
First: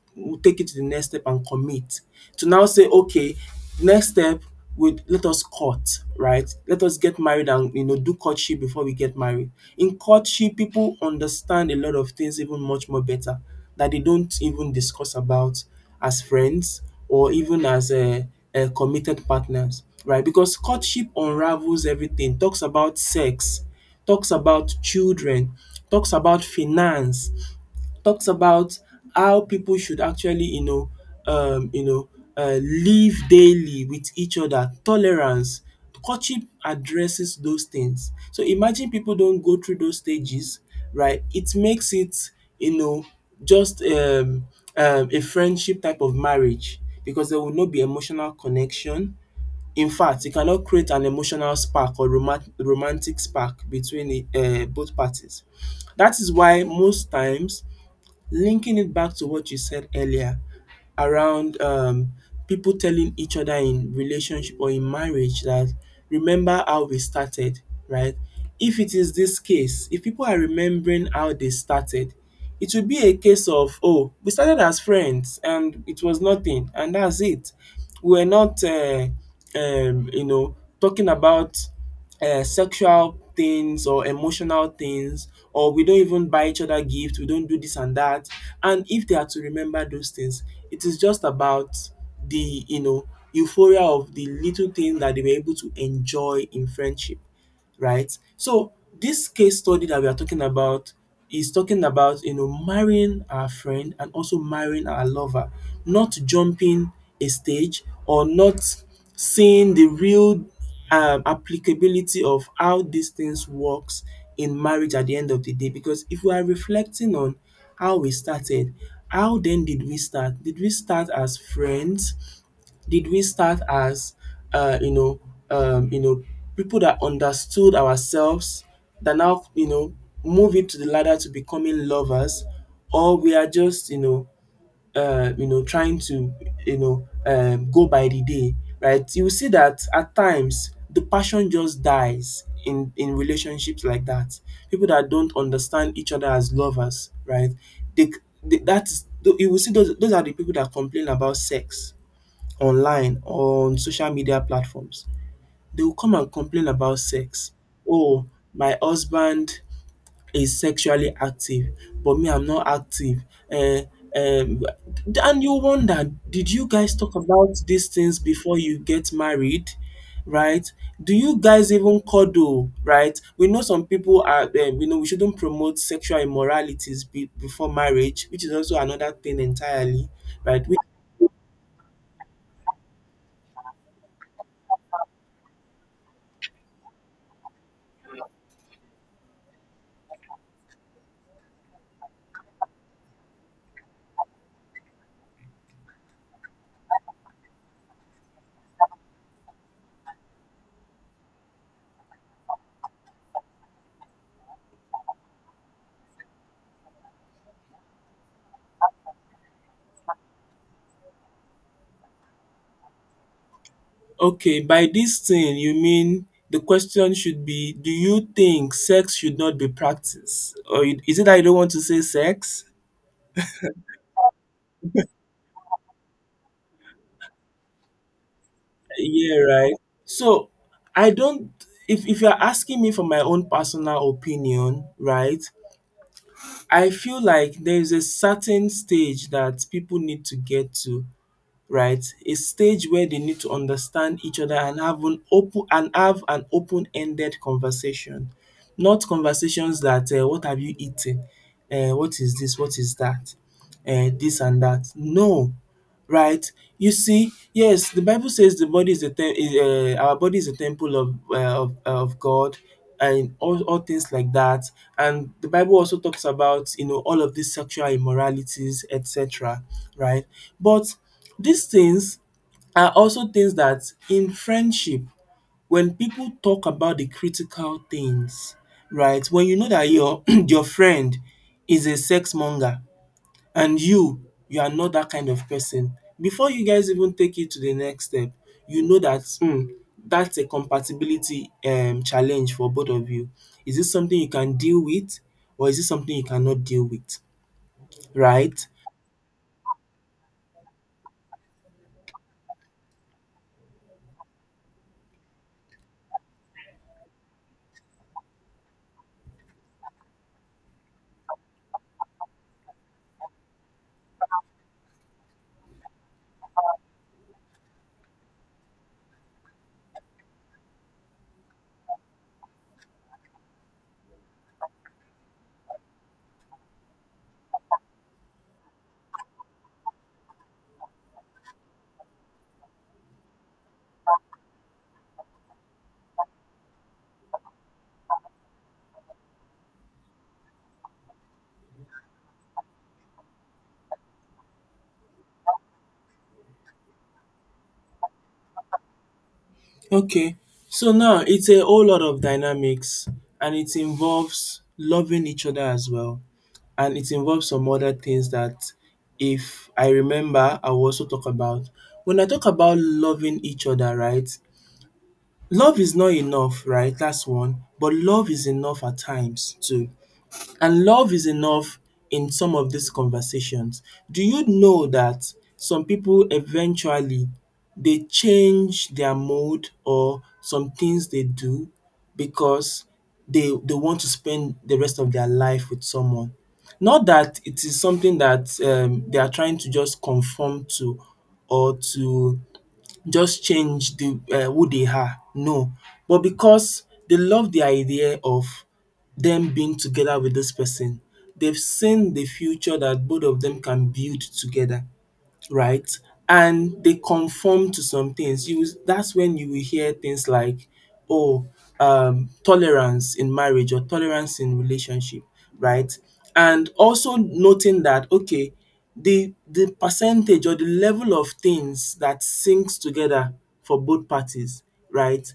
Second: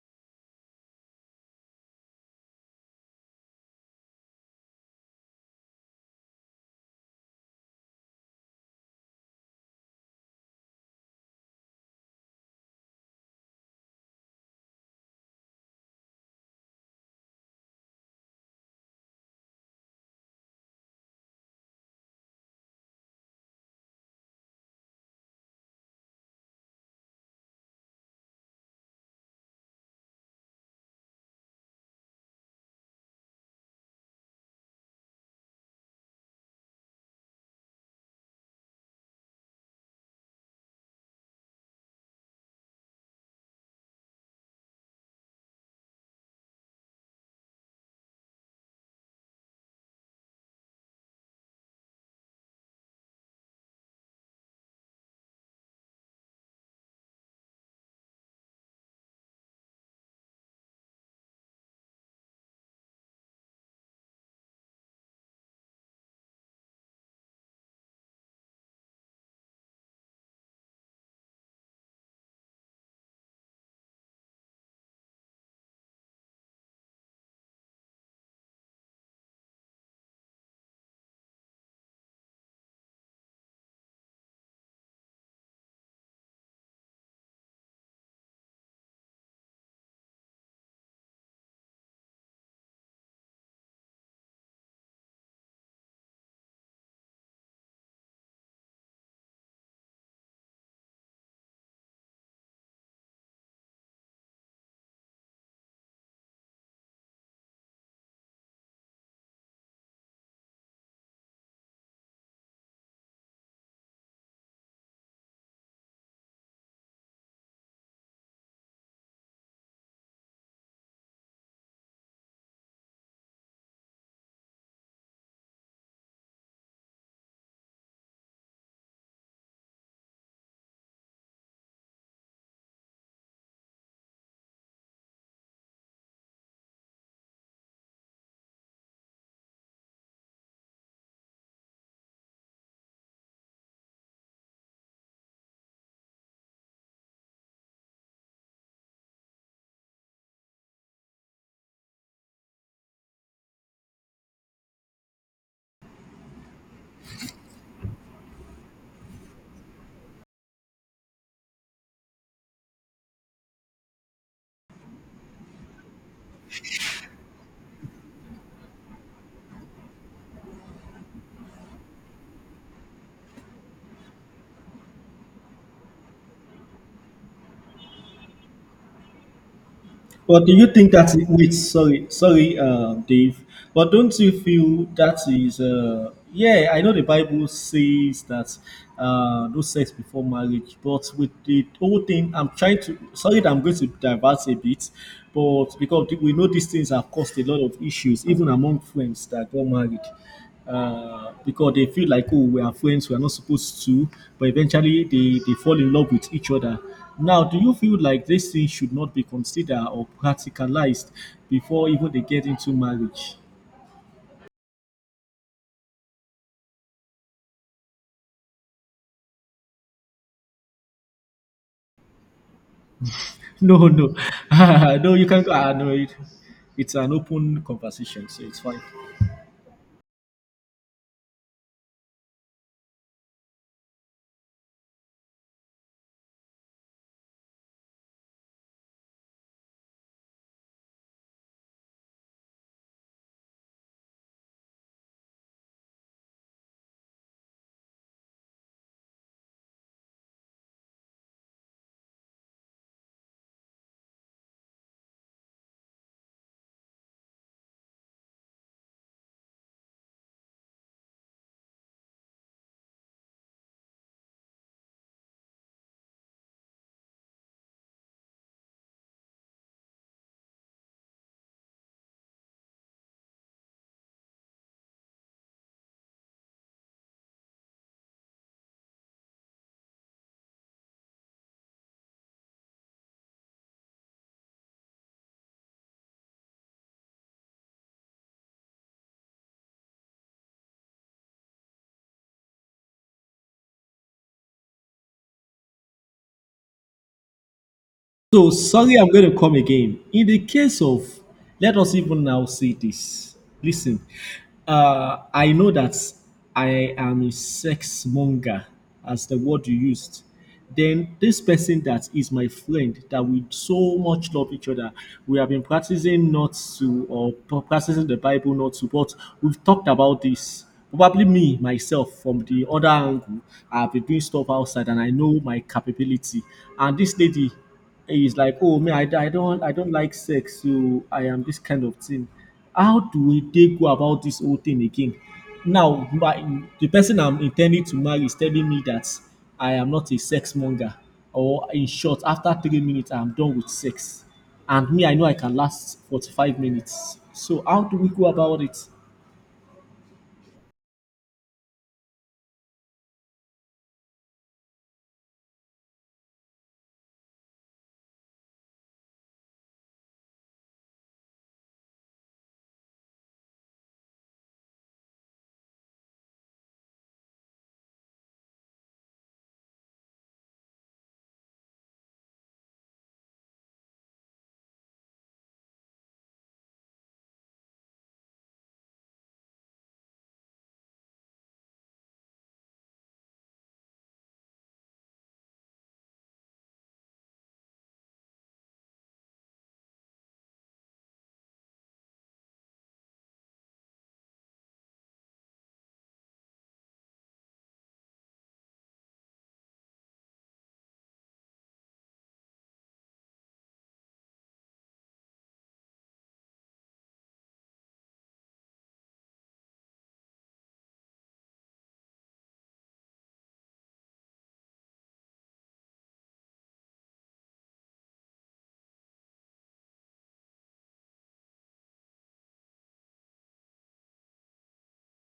Speaker 1: take it to the next step and commit, to now say okay, next step would, let us court, right? Let us get married and you know do courtship before we get married. In courtship, people understand a lot of things even much more better, that they don't even discuss about as friends, or even as a committed partners, right? Because courtship unravels everything. Talks about sex, talks about children, talks about finance, talks about how people should actually, you know, live daily with each other, tolerance. Courtship addresses those things. So imagine people don't go through those stages, right? It makes it, you know, just a friendship type of marriage because there will not be emotional connection. In fact, you cannot create an emotional spark or romantic spark between the, both parties. That is why most times, linking it back to what you said earlier around people telling each other in relationship or in marriage that, remember how we started, right? If it is this case, if people are remembering how they started, it will be a case of, oh, we started as friends and it was nothing, and that's it. We were not, you know, talking about sexual things or emotional things, or we don't even buy each other gifts, we don't do this and that. And if they are to remember those things, it is just about the you know euphoria of the little things that they were able to enjoy in friendship, right? So this case study that we are talking about is talking about you know marrying our friend and also marrying our lover, not jumping a stage, or not seeing the real applicability of how these things works in marriage at the end of the day. Because if we are reflecting on how we started, how then did we start? Did we start as friends? Did we start as uh, you know you know people that understood ourselves, that now you know move it to the ladder to becoming lovers? Or we are just you know trying to you know go by the day? Right, you will see that at times the passion just dies in relationships like that. People that don't understand each other as lovers, right? they, they that's You will see those are the people that complain about sex online or on social media platforms. They will come and complain about sex. Oh, my husband is sexually active, but me, I'm not active. Eh, um, and you wonder, did you guys talk about these things before you get married? Right? Do you guys even cuddle? Right? We know some people are, you know, we shouldn't promote sexual immoralities before marriage, which is also another thing entirely,
Speaker 2: But do
Speaker 1: right?
Speaker 2: you think that wait, sorry, Dave. But don't you feel that is yeah, I know the Bible says that no sex before marriage, but with the whole thing I'm trying to sorry that I'm going to divert a bit, but because we know these things have caused a lot of issues, even among friends that got married. Because they feel like, oh, we are friends, we are not supposed to, but eventually they fall in love with each other. Now do you feel like this thing should not be considered or practicalized before even they get into marriage?
Speaker 1: Okay, by this thing you mean the question should be, do you think sex should not be practiced, is it that you don't want to say sex?
Speaker 2: No, no. No, you can go ah, no it, it's an open conversation, so it's fine.
Speaker 1: Yeah, right. So I don't, if you're asking me for my own personal opinion, right? I feel like there is a certain stage that people need to get to, right? A stage where they need to understand each other and have an open-ended conversation. Not conversations that what have you eaten? What is this? What is that? This and that. No, right? You see, yes, the Bible says the body is the our body is a temple of of God, and all things like that. And the Bible also talks about you know all of these sexual immoralities, etc. Right? But these things are also things that, in friendship, when people talk about the critical things, right? When you know that your your friend is a sex monger, and you are not that kind of person, before you guys even take it to the next step, you know that, hmm, that's a compatibility challenge for both of you. Is this something you can deal with, or is this something you cannot deal with,
Speaker 2: So
Speaker 1: right?
Speaker 2: sorry, I'm going to come again. In the case of, let us even now say this. Listen, I know that I am a sex monger, as the word you used. Then this person that is my friend, that we so much love each other, we have been practicing not to, or practicing the Bible not to, but we've talked about this. Probably me, myself, from the other angle, I've been doing stuff outside and I know my capability. And this lady, he's like, oh man, I don't like sex, so I am this kind of thing. How do they go about this whole thing again? Now, the person I'm intending to marry is telling me that I am not a sex monger, or in short, after 3 minutes, I'm done with sex, and me, I know I can last 45 minutes. So how do we go about it?
Speaker 1: Okay, so now it's a whole lot of dynamics, and it involves loving each other as well, and it involves some other things that, if I remember, I will also talk about. When I talk about loving each other, right, love is not enough, right? That's one. But love is enough at times too. And love is enough in some of these conversations. Do you know that some people eventually, they change their mode or some things they do, because they want to spend the rest of their life with someone. Not that it is something that they are trying to just conform to, or to just change the who they are, no. But because they love the idea of them being together with this person, they've seen the future that both of them can build together, right? And they conform to some things. You will, that's when you will hear things like, oh, tolerance in marriage or tolerance in relationship, right? And also noting that okay, the percentage or the level of things that sinks together for both parties, right,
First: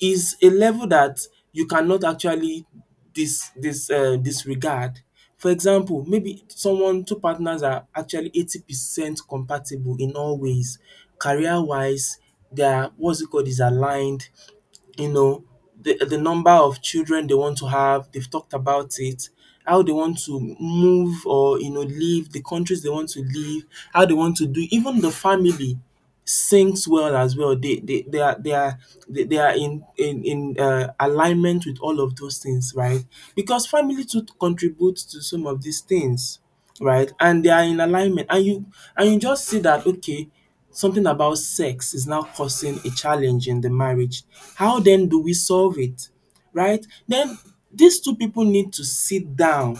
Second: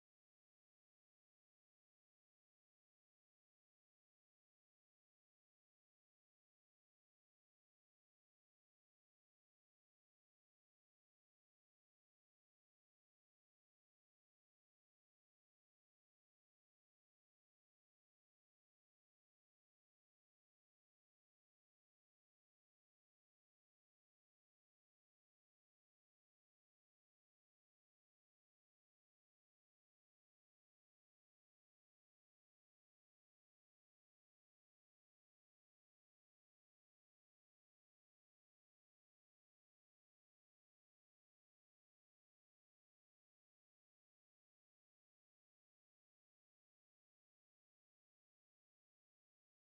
Speaker 1: is a level that you cannot actually disregard. For example, maybe someone, two partners are actually 80% compatible in all ways. Career wise, they are what's it called, is aligned, you know, the number of children they want to have, they've talked about it, how they want to move or you know leave, the countries they want to leave, how they want to do, even the family syncs well as well. They are they are they are in alignment with all of those things, right? Because family too contributes to some of these things, right? And they are in alignment, and you just see that, okay, something about sex is now causing a challenge in the marriage. How then do we solve it, right? Then these two people need to sit down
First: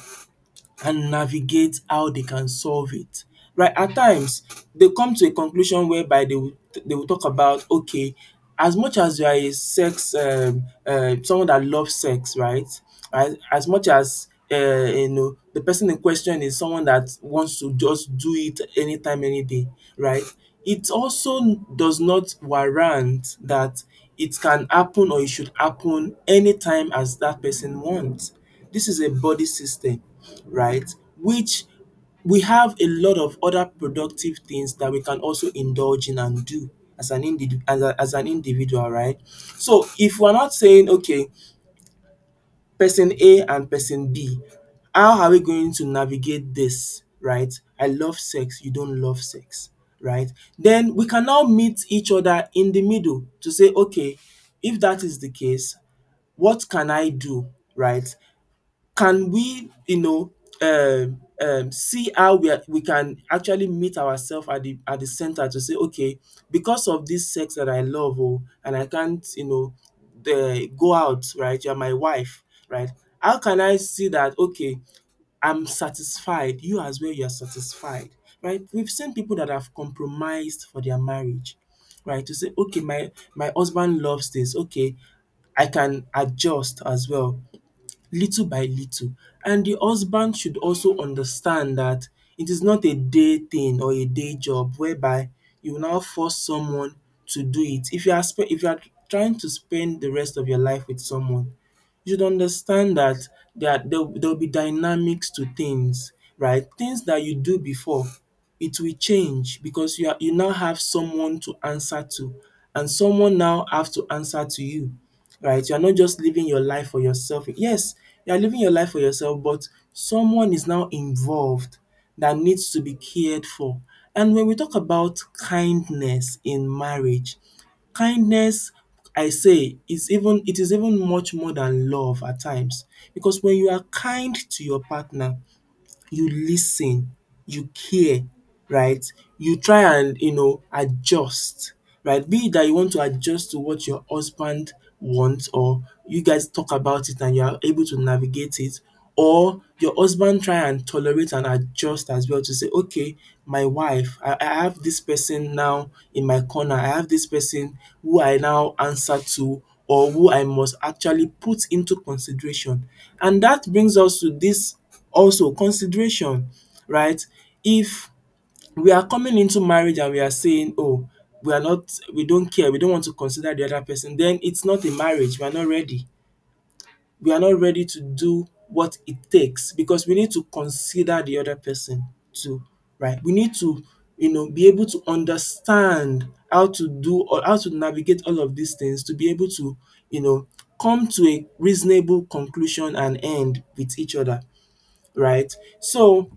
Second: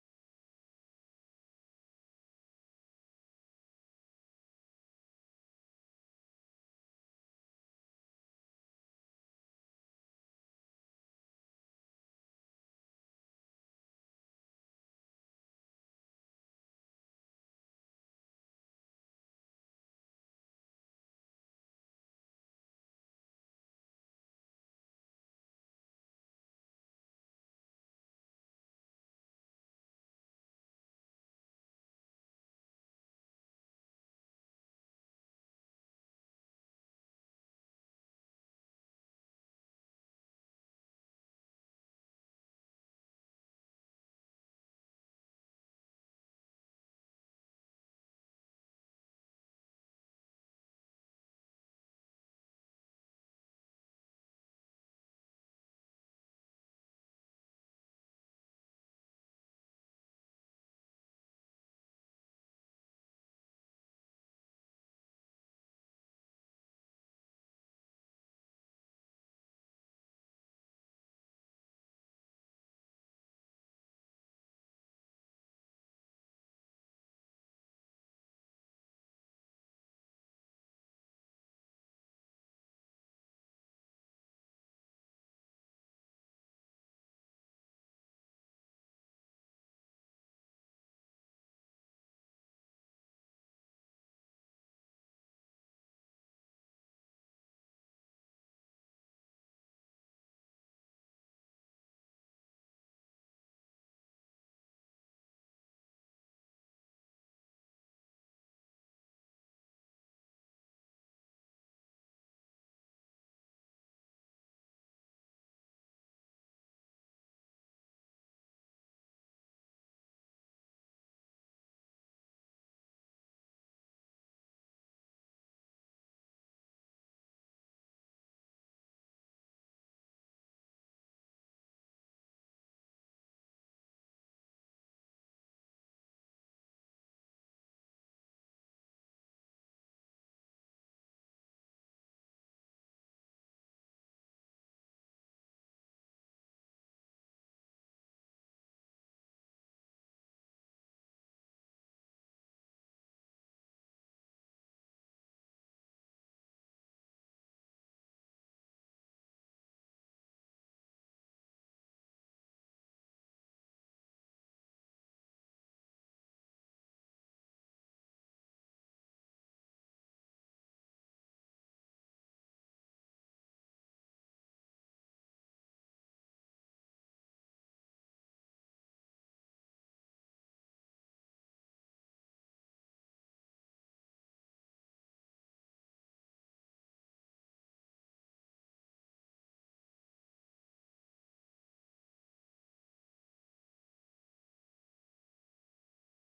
Speaker 1: and navigate how they can solve it. Right, at times they come to a conclusion whereby they will talk about, okay, as much as you are a sex someone that loves sex, right? As much as you know the person in question is someone that wants to just do it anytime, any day, right? It also does not warrant that it can happen or it should happen anytime as that person wants. This is a body system, right? Which we have a lot of other productive things that we can also indulge in and do as an individual, right? So if we're not saying, okay, person A and person B, how are we going to navigate this, right? I love sex, you don't love sex, right? Then we can now meet each other in the middle to say, okay, if that is the case, what can I do, right? Can we, you know, see how we can actually meet ourselves at the center to say, okay, because of this sex that I love, oh, and I can't, you know, the go out, right, you are my wife, right, how can I see that, okay, I'm satisfied, you as well, you are satisfied, right? We've seen people that have compromised for their marriage, right, to say, okay, my husband loves this, okay, I can adjust as well, little by little. And the husband should also understand that it is not a day thing or a day job whereby you now force someone to do it. If you are trying to spend the rest of your life with someone, you should understand that there will be dynamics to things, right? Things that you do before, it will change because you now have someone to answer to, and someone now have to answer to you, right? You're not just living your life for yourself. Yes, you're living your life for yourself, but someone is now involved that needs to be cared for. And when we talk about kindness in marriage, kindness, I say, is even it is even much more than love at times, because when you are kind to your partner, you lis ten, you care, right? You try and, adjust, right? Be it dat you want to adjust to what your husband wants, or you guys talk about it and you are able to navigate it, or your husband try and tolerate and adjust as well to say, okay, my wife, I have this person now in my corner, I have this person who I now answer to or who I must actually put into consideration, and that brings us to this. Also consideration, right? If we are coming into marriage and we are saying, "Oh, we are not we don't care, we don't want to consider the other person," then it's not a marriage, we are not ready. We are not ready to do what it takes because we need to consider the other person too, right? We need to, be able to understand how to do or how to navigate all of these things to be able to, you know come to a reasonable conclusion and end with each other, right? So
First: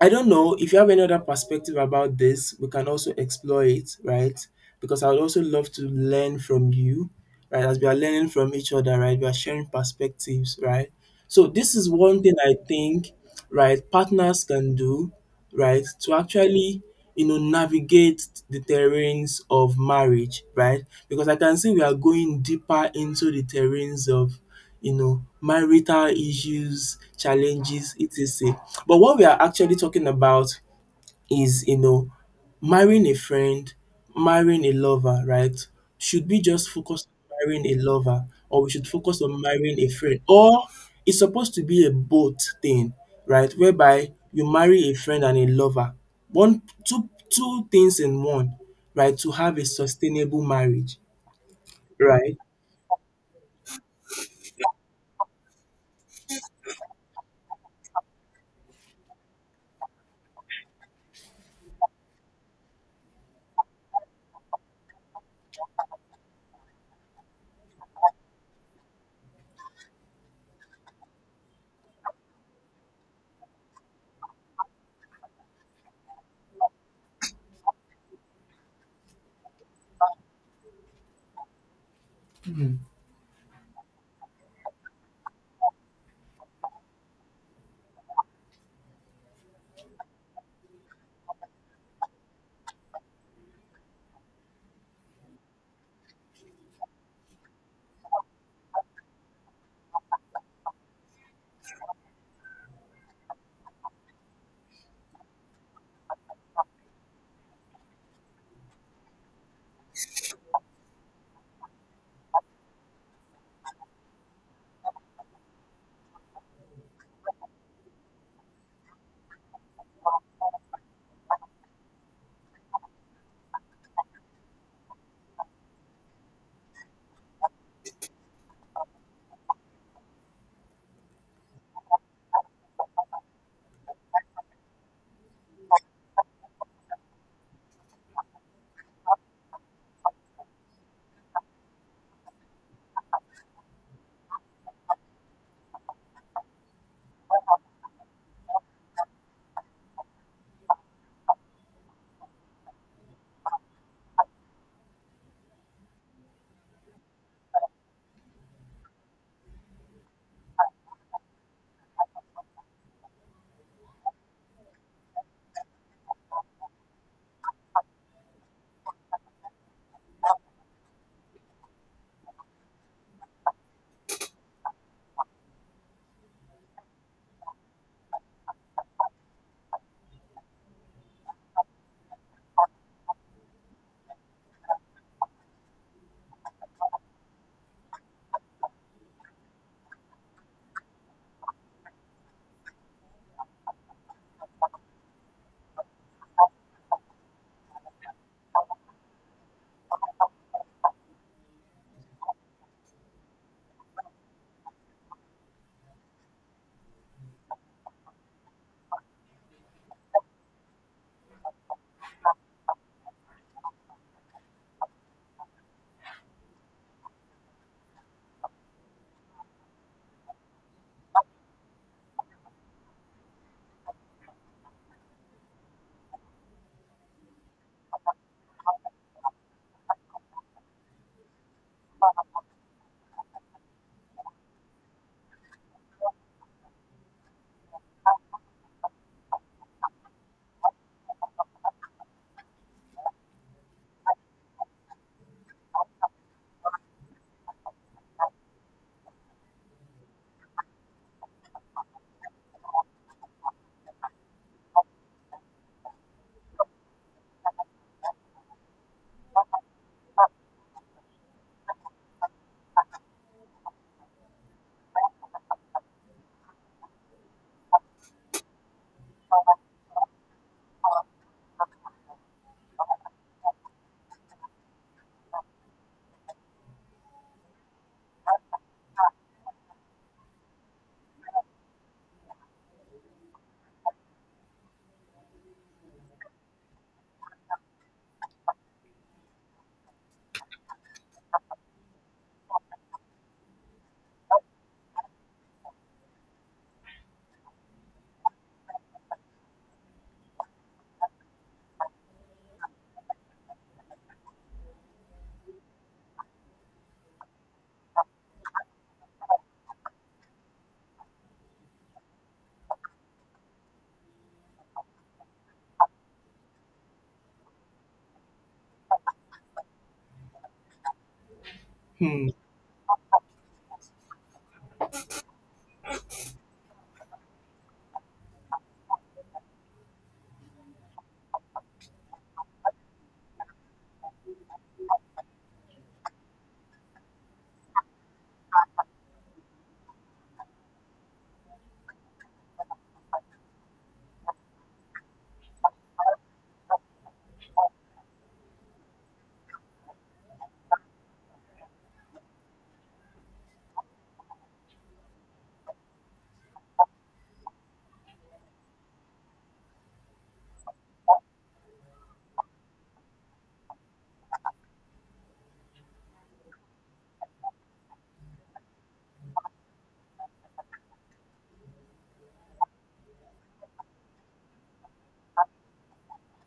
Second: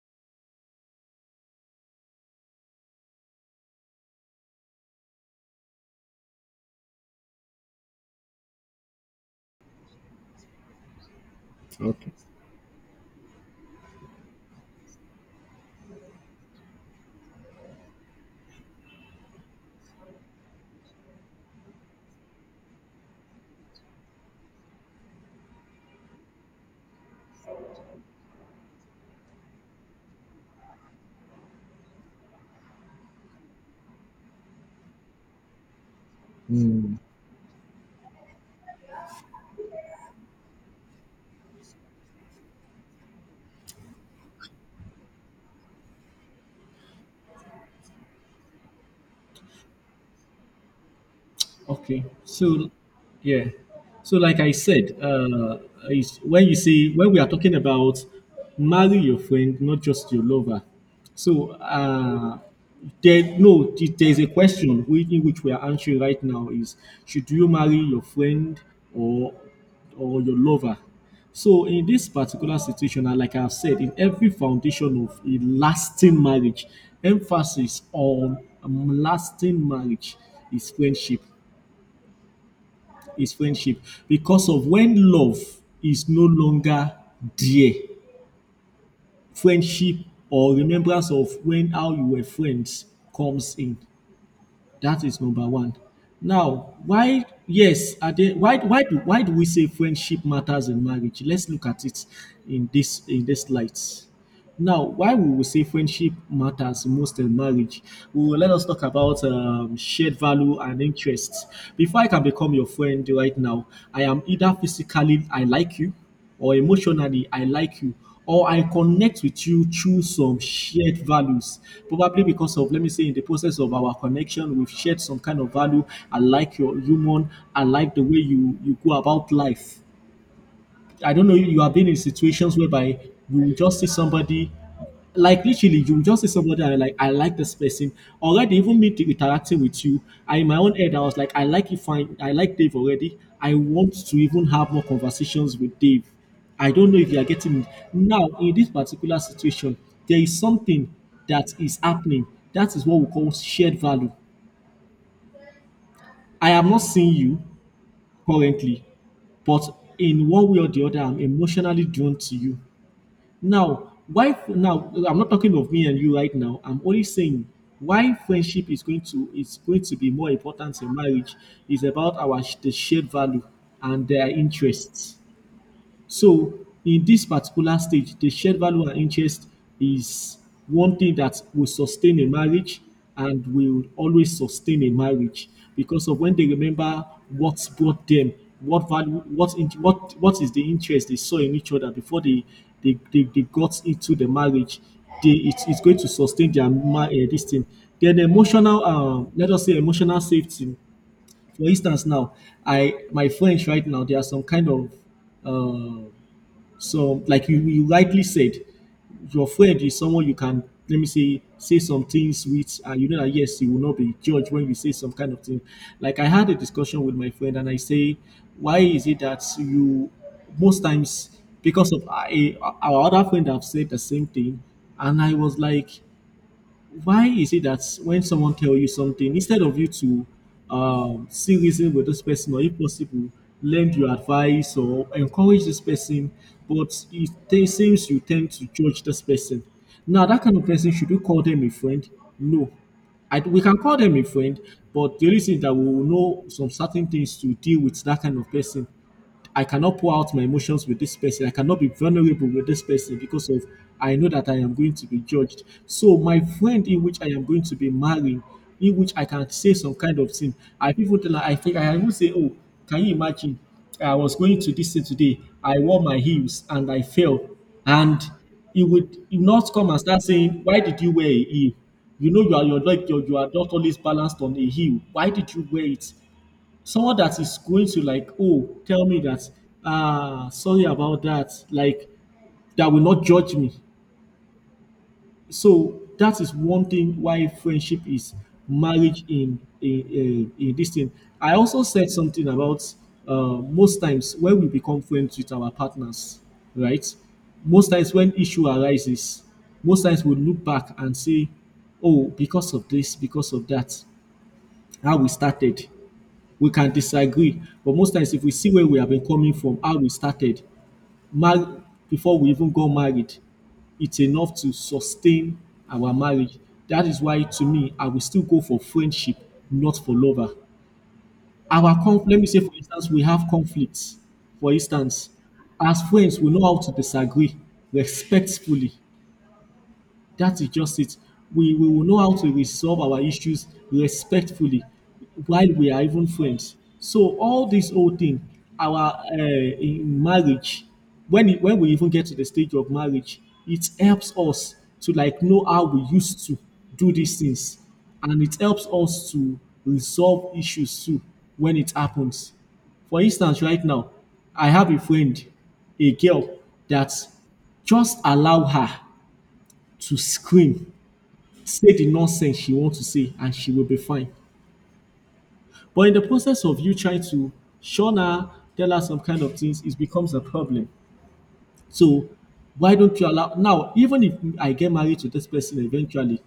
Speaker 1: I don't know if you have any other perspective about this, we can also explore it, right? Because I would also love to learn from you, right? As we are learning from each other, right? We are sharing perspectives, right? So this is
Speaker 2: Okay.
Speaker 1: one thing I think, right, partners can do, right, to actually, navigate the terrains of marriage, right? Because I can see we are going deeper into the terrains of, marital issues, challenges, etc. But what we are actually talking about is, marrying a friend, marrying a lover, right? Should we just focus on marrying a lover, or we should focus on marrying a friend? Or it's supposed to be a both thing, right? Whereby you marry a friend and a lover. One two two things in one, right? To have a sustainable marriage,
Speaker 2: Okay,
Speaker 1: right?
Speaker 2: so yeah, so like I said, is when you see when we are talking about marry your friend, not just your lover. So there no, there is a question which, in which we are answering right now is, should you marry your friend or your lover? So in this particular situation, and like I've said, in every foundation of a lasting marriage, emphasis on lasting marriage, is friendship, is friendship, because of when love is no longer there, friendship or remembrance of when how you were friends comes in. That is number one. Now, why? Yes, are there, why? Why do we say friendship matters in marriage? Let's look at it in this light. Now, why we will say friendship matters most in marriage, we will let us talk about shared value and interests. Before I can become your friend right now, I am either physically I like you, or emotionally I like you, or I connect with you through some shared values. Probably because of, let me say, in the process of our connection, we've shared some kind of value. I like your human. I like the way you go about life. I don't know if you have been in situations whereby you will just see somebody, like literally, you will just see somebody and you're like, I like this person. Already, even interacting with you, I in my own head, I was like, I like you fine, I like Dave already. I want to even have more conversations with Dave. I don't know if you are getting it. Now, in this particular situation, there is something that is happening. That is what we call shared value. I am not seeing you currently, but in one way or the other, I'm emotionally drawn to you. Now, why? Now, I'm not talking of me and you right now. I'm only saying why friendship is going to be more important in marriage is about the shared value and their interests. So in this particular stage, the shared value and interest is one thing that will sustain a marriage and will always sustain a marriage because of when they remember what brought them, what value, what is the interest they saw in each other before they got into the marriage. It's going to sustain their this thing. Then emotional, let us say emotional safety. For instance, now I my friends right now, there are some kind of uh, so, like you rightly said, your friend is someone you can, let me say, some things with, and you know that yes, you will not be judged when you say some kind of thing. Like I had a discussion with my friend, and I say, why is it that you most times, because of our other friend have said the same thing, and I was like, why is it that when someone tell you something, instead of you to see reason with this person, or if possible lend your advice or encourage this person, but it seems you tend to judge this person, now that kind of person, should you call them a friend? No, I, we can call them a friend, but the only thing that we will know some certain things to deal with that kind of person. I cannot pour out my emotions with this person. I cannot be vulnerable with this person because of I know that I am going to be judged. So my friend in which I am going to be marrying, in which I can say some kind of thing. I people tell her, I think I even say, oh, can you imagine? I was going to this thing today. I wore my heels and I fell. And he would not come and start saying, why did you wear a heel? You know you are your leg, you are not always balanced on a heel. Why did you wear it? Someone that is going to like, oh, tell me that, ah, sorry about that, like, that will not judge me. So that is one thing why friendship is marriage in this thing. I also said something about, most times when we become friends with our partners, right, most times when issue arises, most times we look back and say, oh, because of this, because of that, how we started, we can disagree. But most times, if we see where we have been coming from, how we started, mar- before we even got married, it's enough to sustain our marriage. That is why, to me, I will still go for friendship, not for lover.
Speaker 1: Hmm,
Speaker 2: Let me say, for instance, we have conflicts. For instance, as friends, we know how to disagree respectfully, that is just it. We will know how to resolve our issues respectfully while we are even friends. So all this whole thing, our in marriage, when we even get to the stage of marriage, it helps us to like know how we used to do these things, and it helps us to resolve issues too when it happens. For instance, right now, I have a friend, a girl, that just allow her to scream, say the nonsense she want to say, and she will be fine. But in the process of you trying to shun her, tell her some kind of things, it becomes a problem. So why don't you allow now, even if I get married to this person eventually,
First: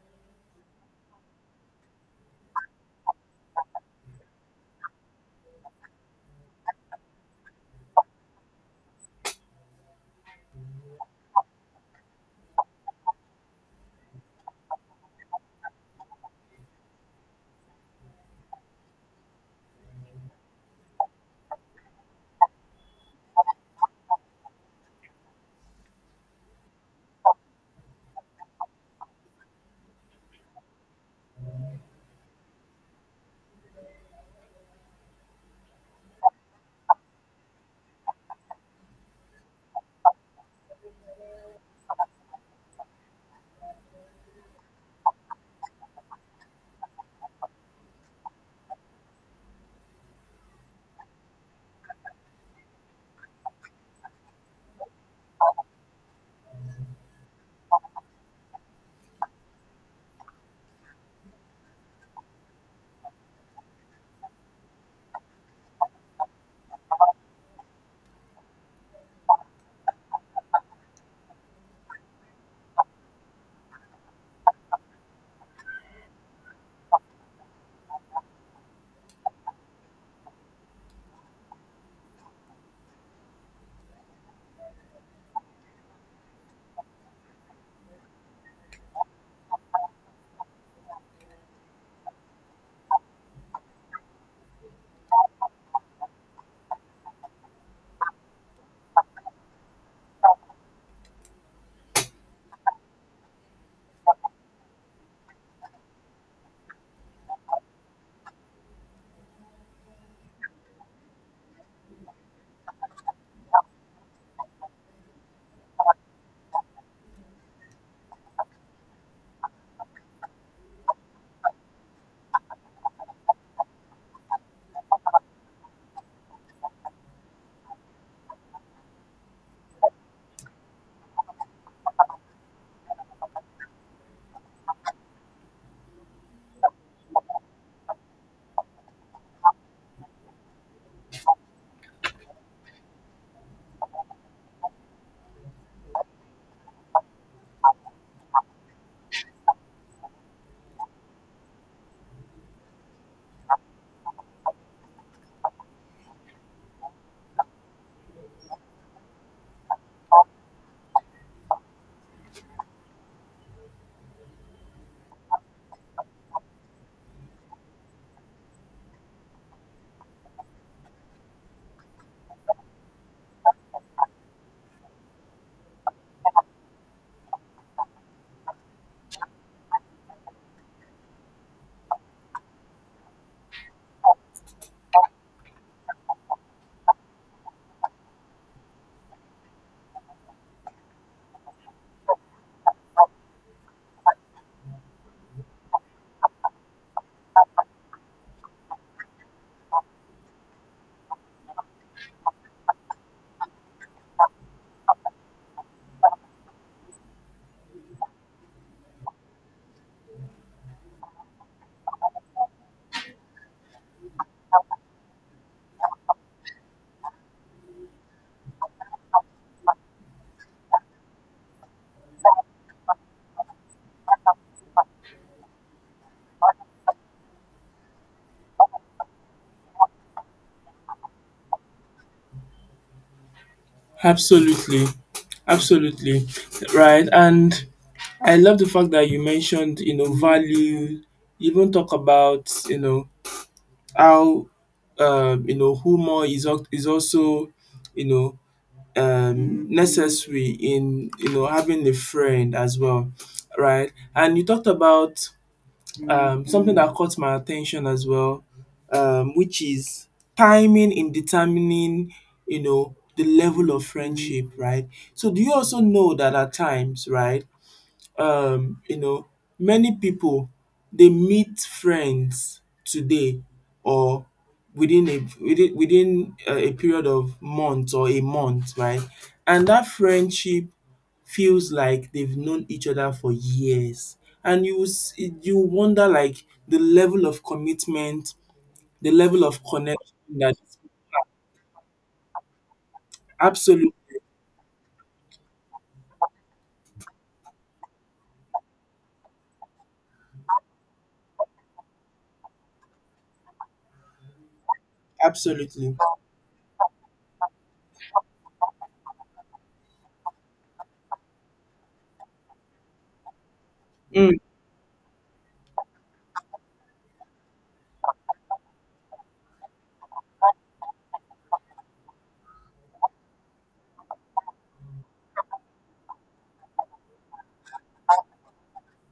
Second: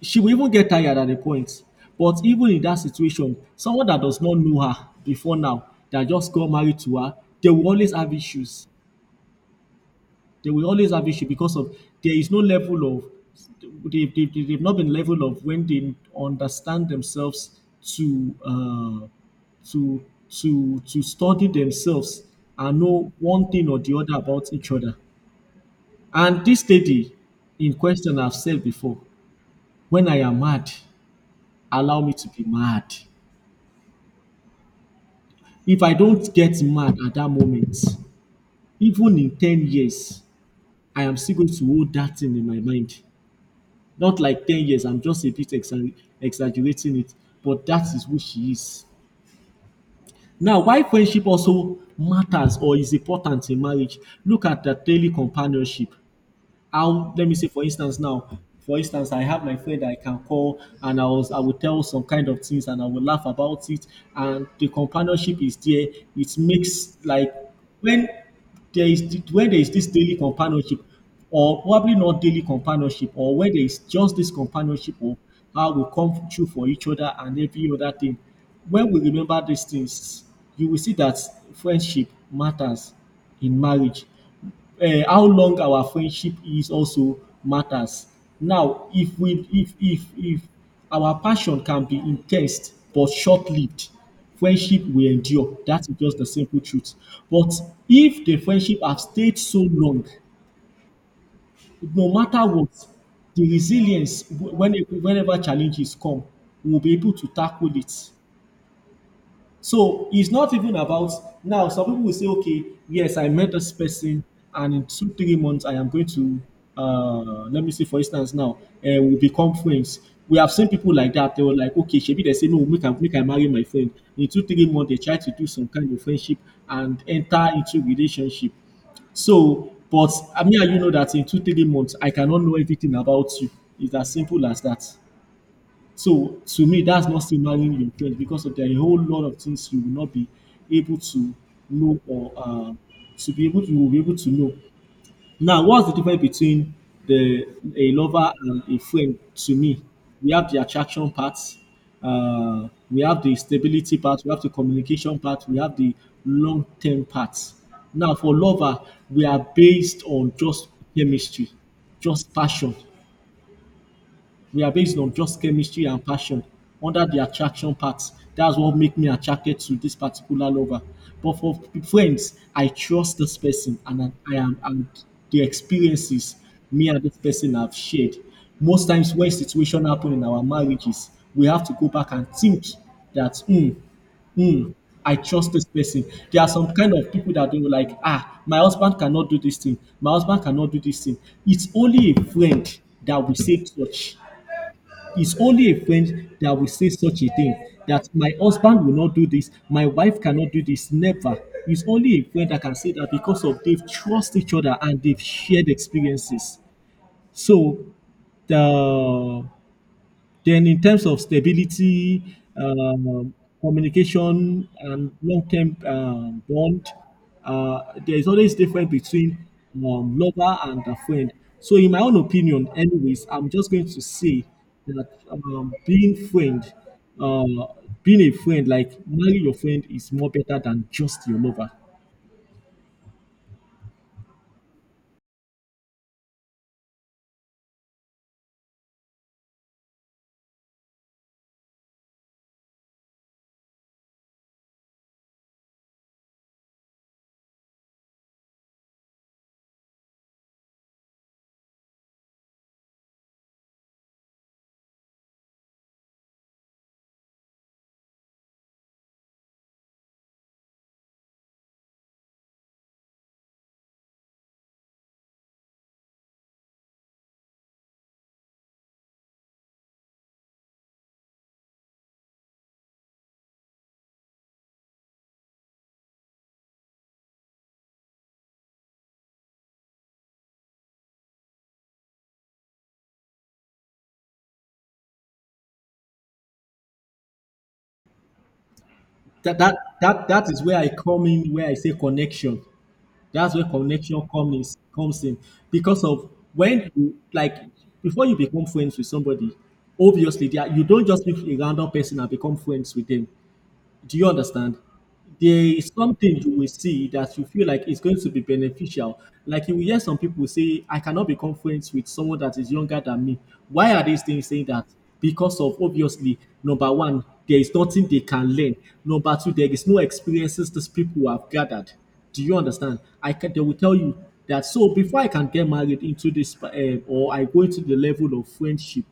Speaker 2: she will even get tired at a point. But even in that situation, someone that does not know her before now, that just got married to her, they will always have issues. They will always have issue because of there is no level of they've not been level of when they understand themselves to uh, to to study themselves and know one thing or the other about each other. And this lady in question, I've said before, when I am mad, allow me to be mad. If I don't get mad at that moment, even in 10 years, I am still going to hold that thing in my mind. Not like 10 years. I'm just a bit exaggerating it, but that is who she is. Now, why friendship also matters or is important in marriage, look at the daily companionship. How, let me say, for instance now, for instance, I have my friend that I can call and I will tell some kind of things and I will laugh about it, and the companionship is there. It makes like when there is when there is this daily companionship, or probably not daily companionship, or when there is just this companionship of how we come through for each other and every other thing, when we remember these things, you will see that friendship matters in marriage. Um, how long our friendship is also matters. Now, if we if our passion can be in ten se but short-lived, friendship will endure. That is just the simple truth. But if the friendship have stayed so long, no matter what, the resilience whenever challenges come, we will be able to tackle it. So it's not even about now. Some people will say, okay, yes, I met this person, and in two, 3 months, I am going to, let me see, for instance, now, we become friends. We have seen people like that. They were like, okay, maybe they say, no, make I marry my friend. In two, 3 months, they try to do some kind of friendship and enter into relationship. So, but I mean, you know that in two, 3 months, I cannot know everything about you. It's as simple as that. So to me, that's not signaling your friend because of there are a whole lot of things you will not be able to know or to be able to you will be able to know. Now, what's the difference between the a lover and a friend? To me, we have the attraction part, we have the stability part, we have the communication part, we have the long term part. Now, for lover, we are based on just chemistry, just passion we are based on just chemistry and passion under the attraction part. That's what make me attracted to this particular lover. But for friends, I trust this person and I am and the experiences me and this person have shared. Most times when situation happen in our marriages, we have to go back and think that hmm, I trust this person. There are some kind of people that they were like, ah, my husband cannot do this thing, my husband cannot do this thing. It's only a friend that will say such it's only a friend that will say such a thing. That my husband will not do this, my wife cannot do this, never. It's only a friend that can say that because of they've trust each other and they've shared experiences. So the then in terms of stability, um, communication, and long-term bond, uh, there is always difference between lover and a friend. So in my own opinion, anyways, I'm just going to say that uh, being a friend, like marry your friend, is more better than just your lover.
Speaker 1: absolutely. Absolutely. Right. And I love the fact that you mentioned, you know, value. You even talk about, how, humor is, is also, you know, necessary in, having a friend as well, right? And you talked about something that caught my attention as well, which is timing in determining, the level of friendship, right? So do you also know that at times, right? um you know many people, they meet friends today, or within a within within a period of months or a month, right, and that friendship feels like they've known each other for years, and you wonder, like, the level of commitment, the level
Speaker 2: That
Speaker 1: of
Speaker 2: that
Speaker 1: connection
Speaker 2: that that
Speaker 1: that
Speaker 2: is where I come in, where I say connection. That's where
Speaker 1: absolutely,
Speaker 2: connection comes in because of when you like before you become friends with somebody, obviously they are, you don't just meet a random person and become friends with them. Do you understand? There is
Speaker 1: absolutely.
Speaker 2: something you will see that you feel like it's going to be beneficial. Like you will hear some people say, I cannot become friends with someone that is younger than me. Why are these
Speaker 1: um
Speaker 2: things saying that? Because of obviously, number one, there is nothing they can learn. Number two, there is no experiences these people have gathered. Do you understand? I can, they will tell you that. So before I can get married into this, or I go into the level of friendship,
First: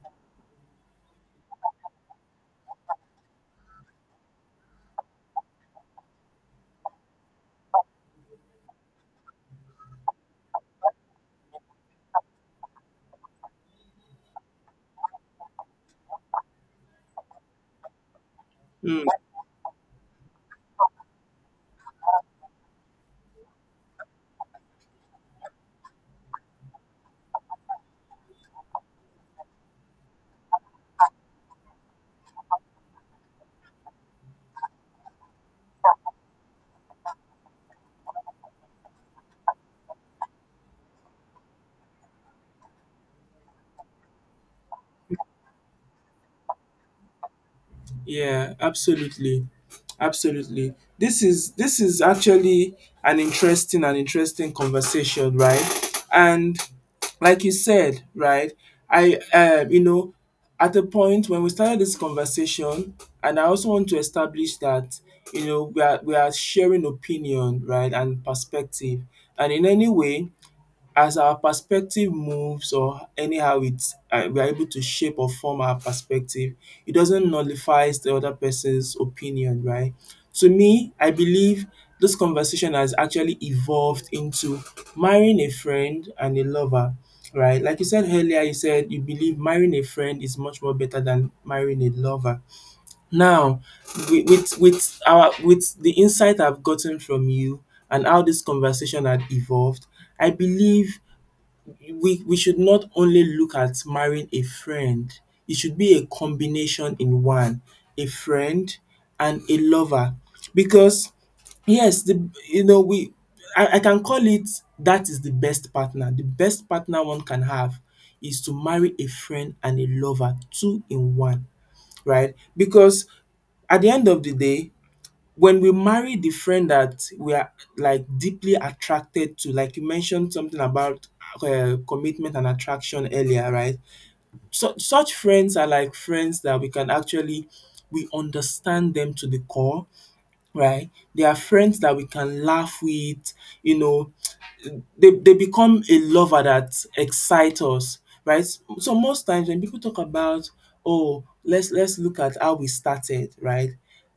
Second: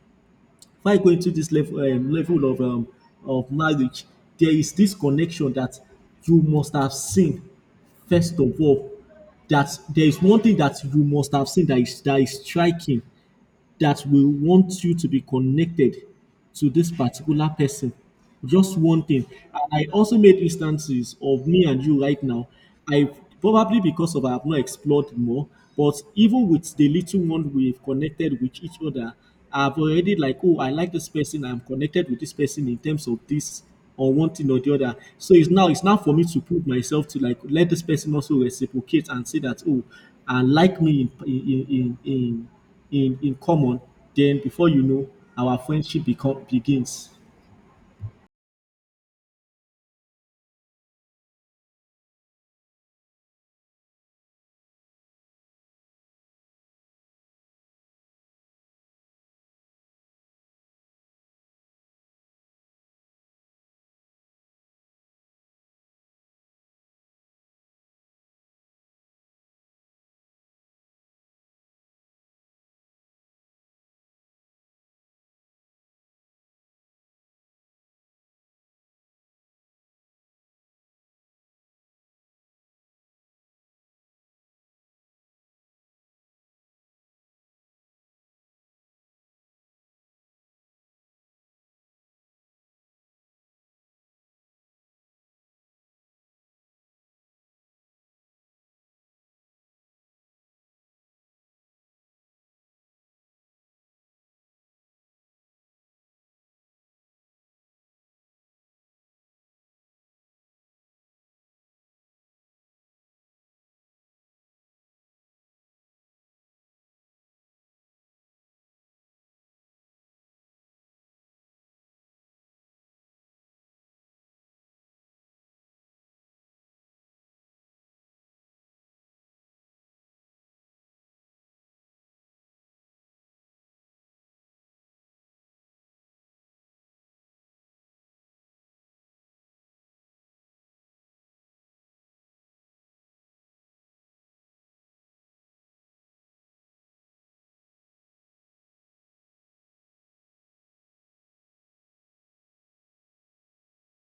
Speaker 2: before going to this level of marriage, there is this connection that you must have seen first of all. That there is one thing that you must have seen that is striking that will want you to be connected to this particular person. Just one
Speaker 1: um.
Speaker 2: thing. And I also made instances of me and you right now. I probably because of I have not explored more, but even with the little one we've connected with each other, I've already like, oh, I like this person, I'm connected with this person in terms of this or one thing or the other. So it's now for me to put myself to like let this person also reciprocate and say that oh, and like me in common, then before you know, our friendship become begins.
Speaker 1: Yeah, absolutely. Absolutely. This is, actually an interesting conversation, right? And like you said, right? I, at the point when we started this conversation, and I also want to establish that, we are, sharing opinion, right, and perspective. And in any way, as our perspective moves, or anyhow it's we are able to shape or form our perspective, it doesn't nullifies the other person's opinion, right? To me, I believe this conversation has actually evolved into marrying a friend and a lover, right? Like you said earlier, you said you believe marrying a friend is much more better than marrying a lover. Now, with the insight I've gotten from you and how this conversation had evolved, I believe we should not only look at marrying a friend. It should be a combination in one, a friend and a lover. Because, yes, the you know we I can call it, that is the best partner. The best partner one can have is to marry a friend and a lover, two in one, right? Because at the end of the day, when we marry the friend that we are like deeply attracted to, like you mentioned something about commitment and attraction earlier, right? So, such friends are like friends that we can actually we understand them to the core, right? They are friends that we can laugh with, you know, they become a lover that excites us, right? So most times when people talk about, oh, let's look at how we started, right?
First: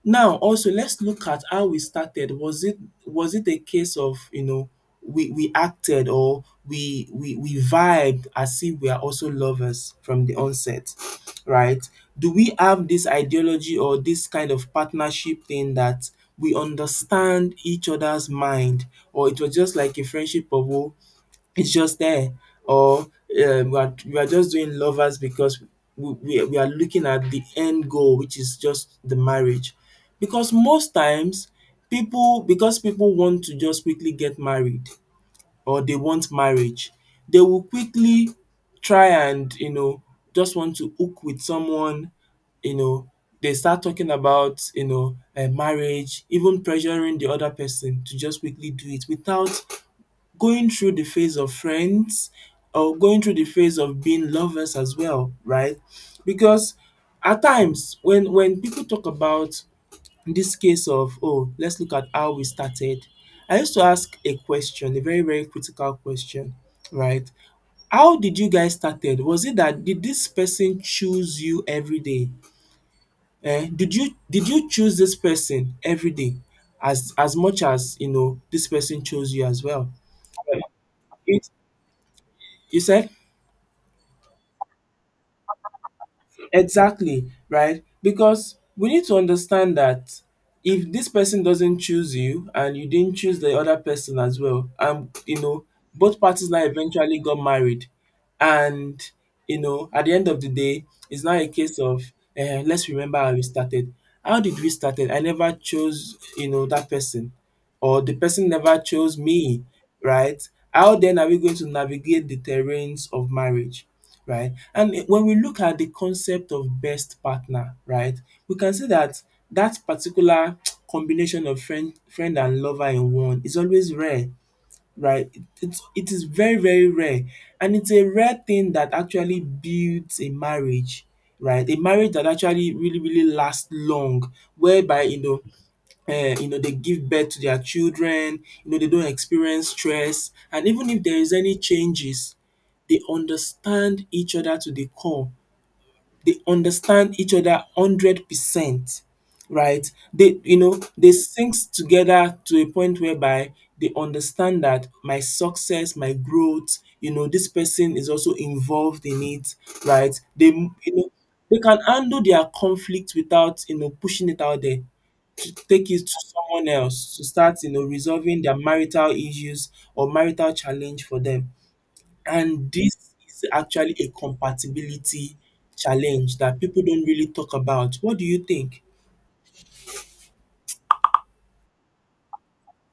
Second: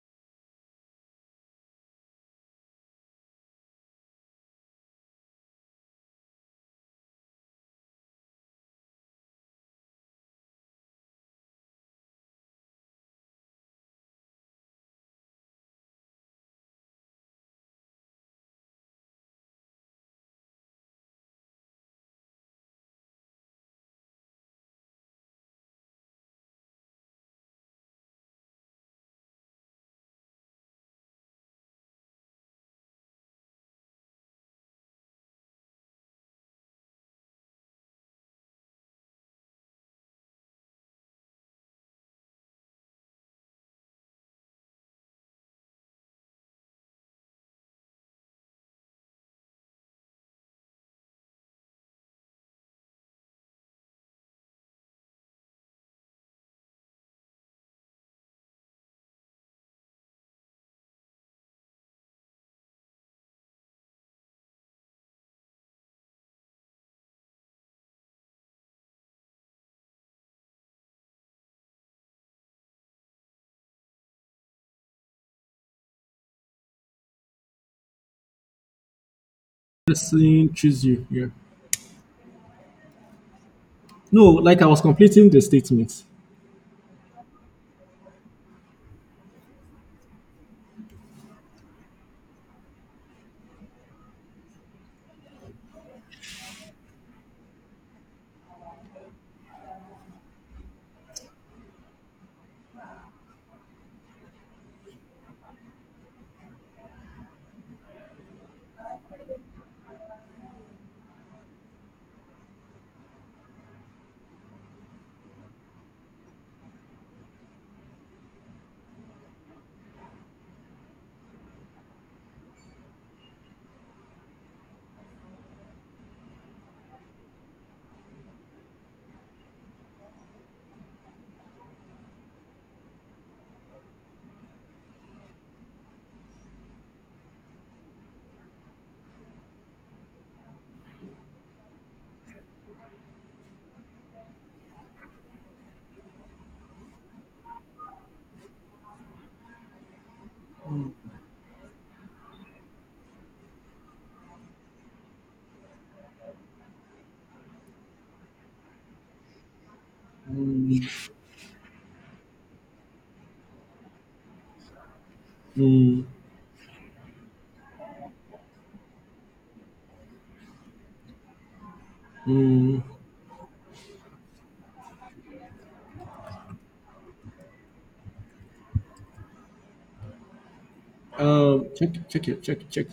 Speaker 1: Now also let's look at how we started. Was it a case of, we acted, or we vibed as if we are also lovers from the onset, right? Do we have this ideology or this kind of partnership thing that we understand each other's mind, or it was just like a friendship of, oh, it's just there, or, we are just doing lovers because we are looking at the end goal, which is just the marriage, because most times people want to just quickly get married, or they want marriage, they will quickly try and, just want to hook with someone, you know, they start talking about, marriage, even pressuring the other person to just quickly do it without going through the phase of friends or going through the phase of being lovers as well, right? Because at times when people talk about this case of, oh, let's look at how we started, I used to ask a question, a very very critical question, right. How did you guys started? Was it that did this person choose you everyday? Eh? Did you choose this person everyday as much as, this person chose you as well?
Speaker 2: Person choose you. Yeah.
Speaker 1: It, You said?
Speaker 2: No, like I was completing the statement.
Speaker 1: Exactly, right? Because we need to understand that if this person doesn't choose you and you didn't choose the other person as well, both parties now eventually got married, and, at the end of the day, it's not a case of, let's remember how we started. How did we started? I never chose, that person, or the person never chose me, right? How then are we going to navigate the terrains of marriage, right? And when we look at the concept of best partner, right, we can see that that particular combination of friend and lover in one is always rare, right? It is very very rare, and it's a rare thing that actually builds a marriage, right? A marriage that actually really really lasts long, whereby, they give birth to their children, they don't experience stress, and even if there is any changes, they understand each other to the core. They understand each other 100%, right. They, they sync together to a point whereby they understand that my success, my growth, this person is also involved in it, right. They, they can handle their conflict without, pushing it out there, take
Speaker 2: Mm,
Speaker 1: it to someone else to start, resolving their marital issues or marital challenge for them, and this is actually a compatibility challenge that people don't really talk about. What do you think?
Speaker 2: check, check.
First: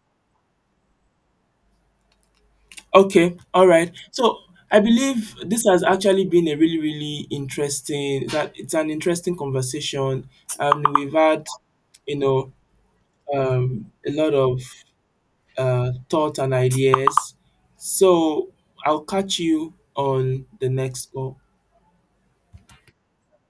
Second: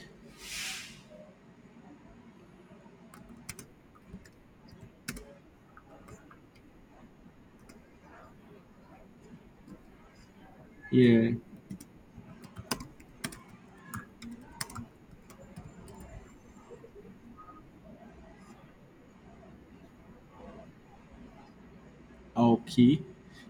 Speaker 1: Okay, all right, so I believe this has actually been a really really interesting, that it's an interesting conversation, and we've
Speaker 2: Yeah.
Speaker 1: had, you know a lot of thoughts and ideas. So I'll catch you on the next call.
Speaker 2: Okay.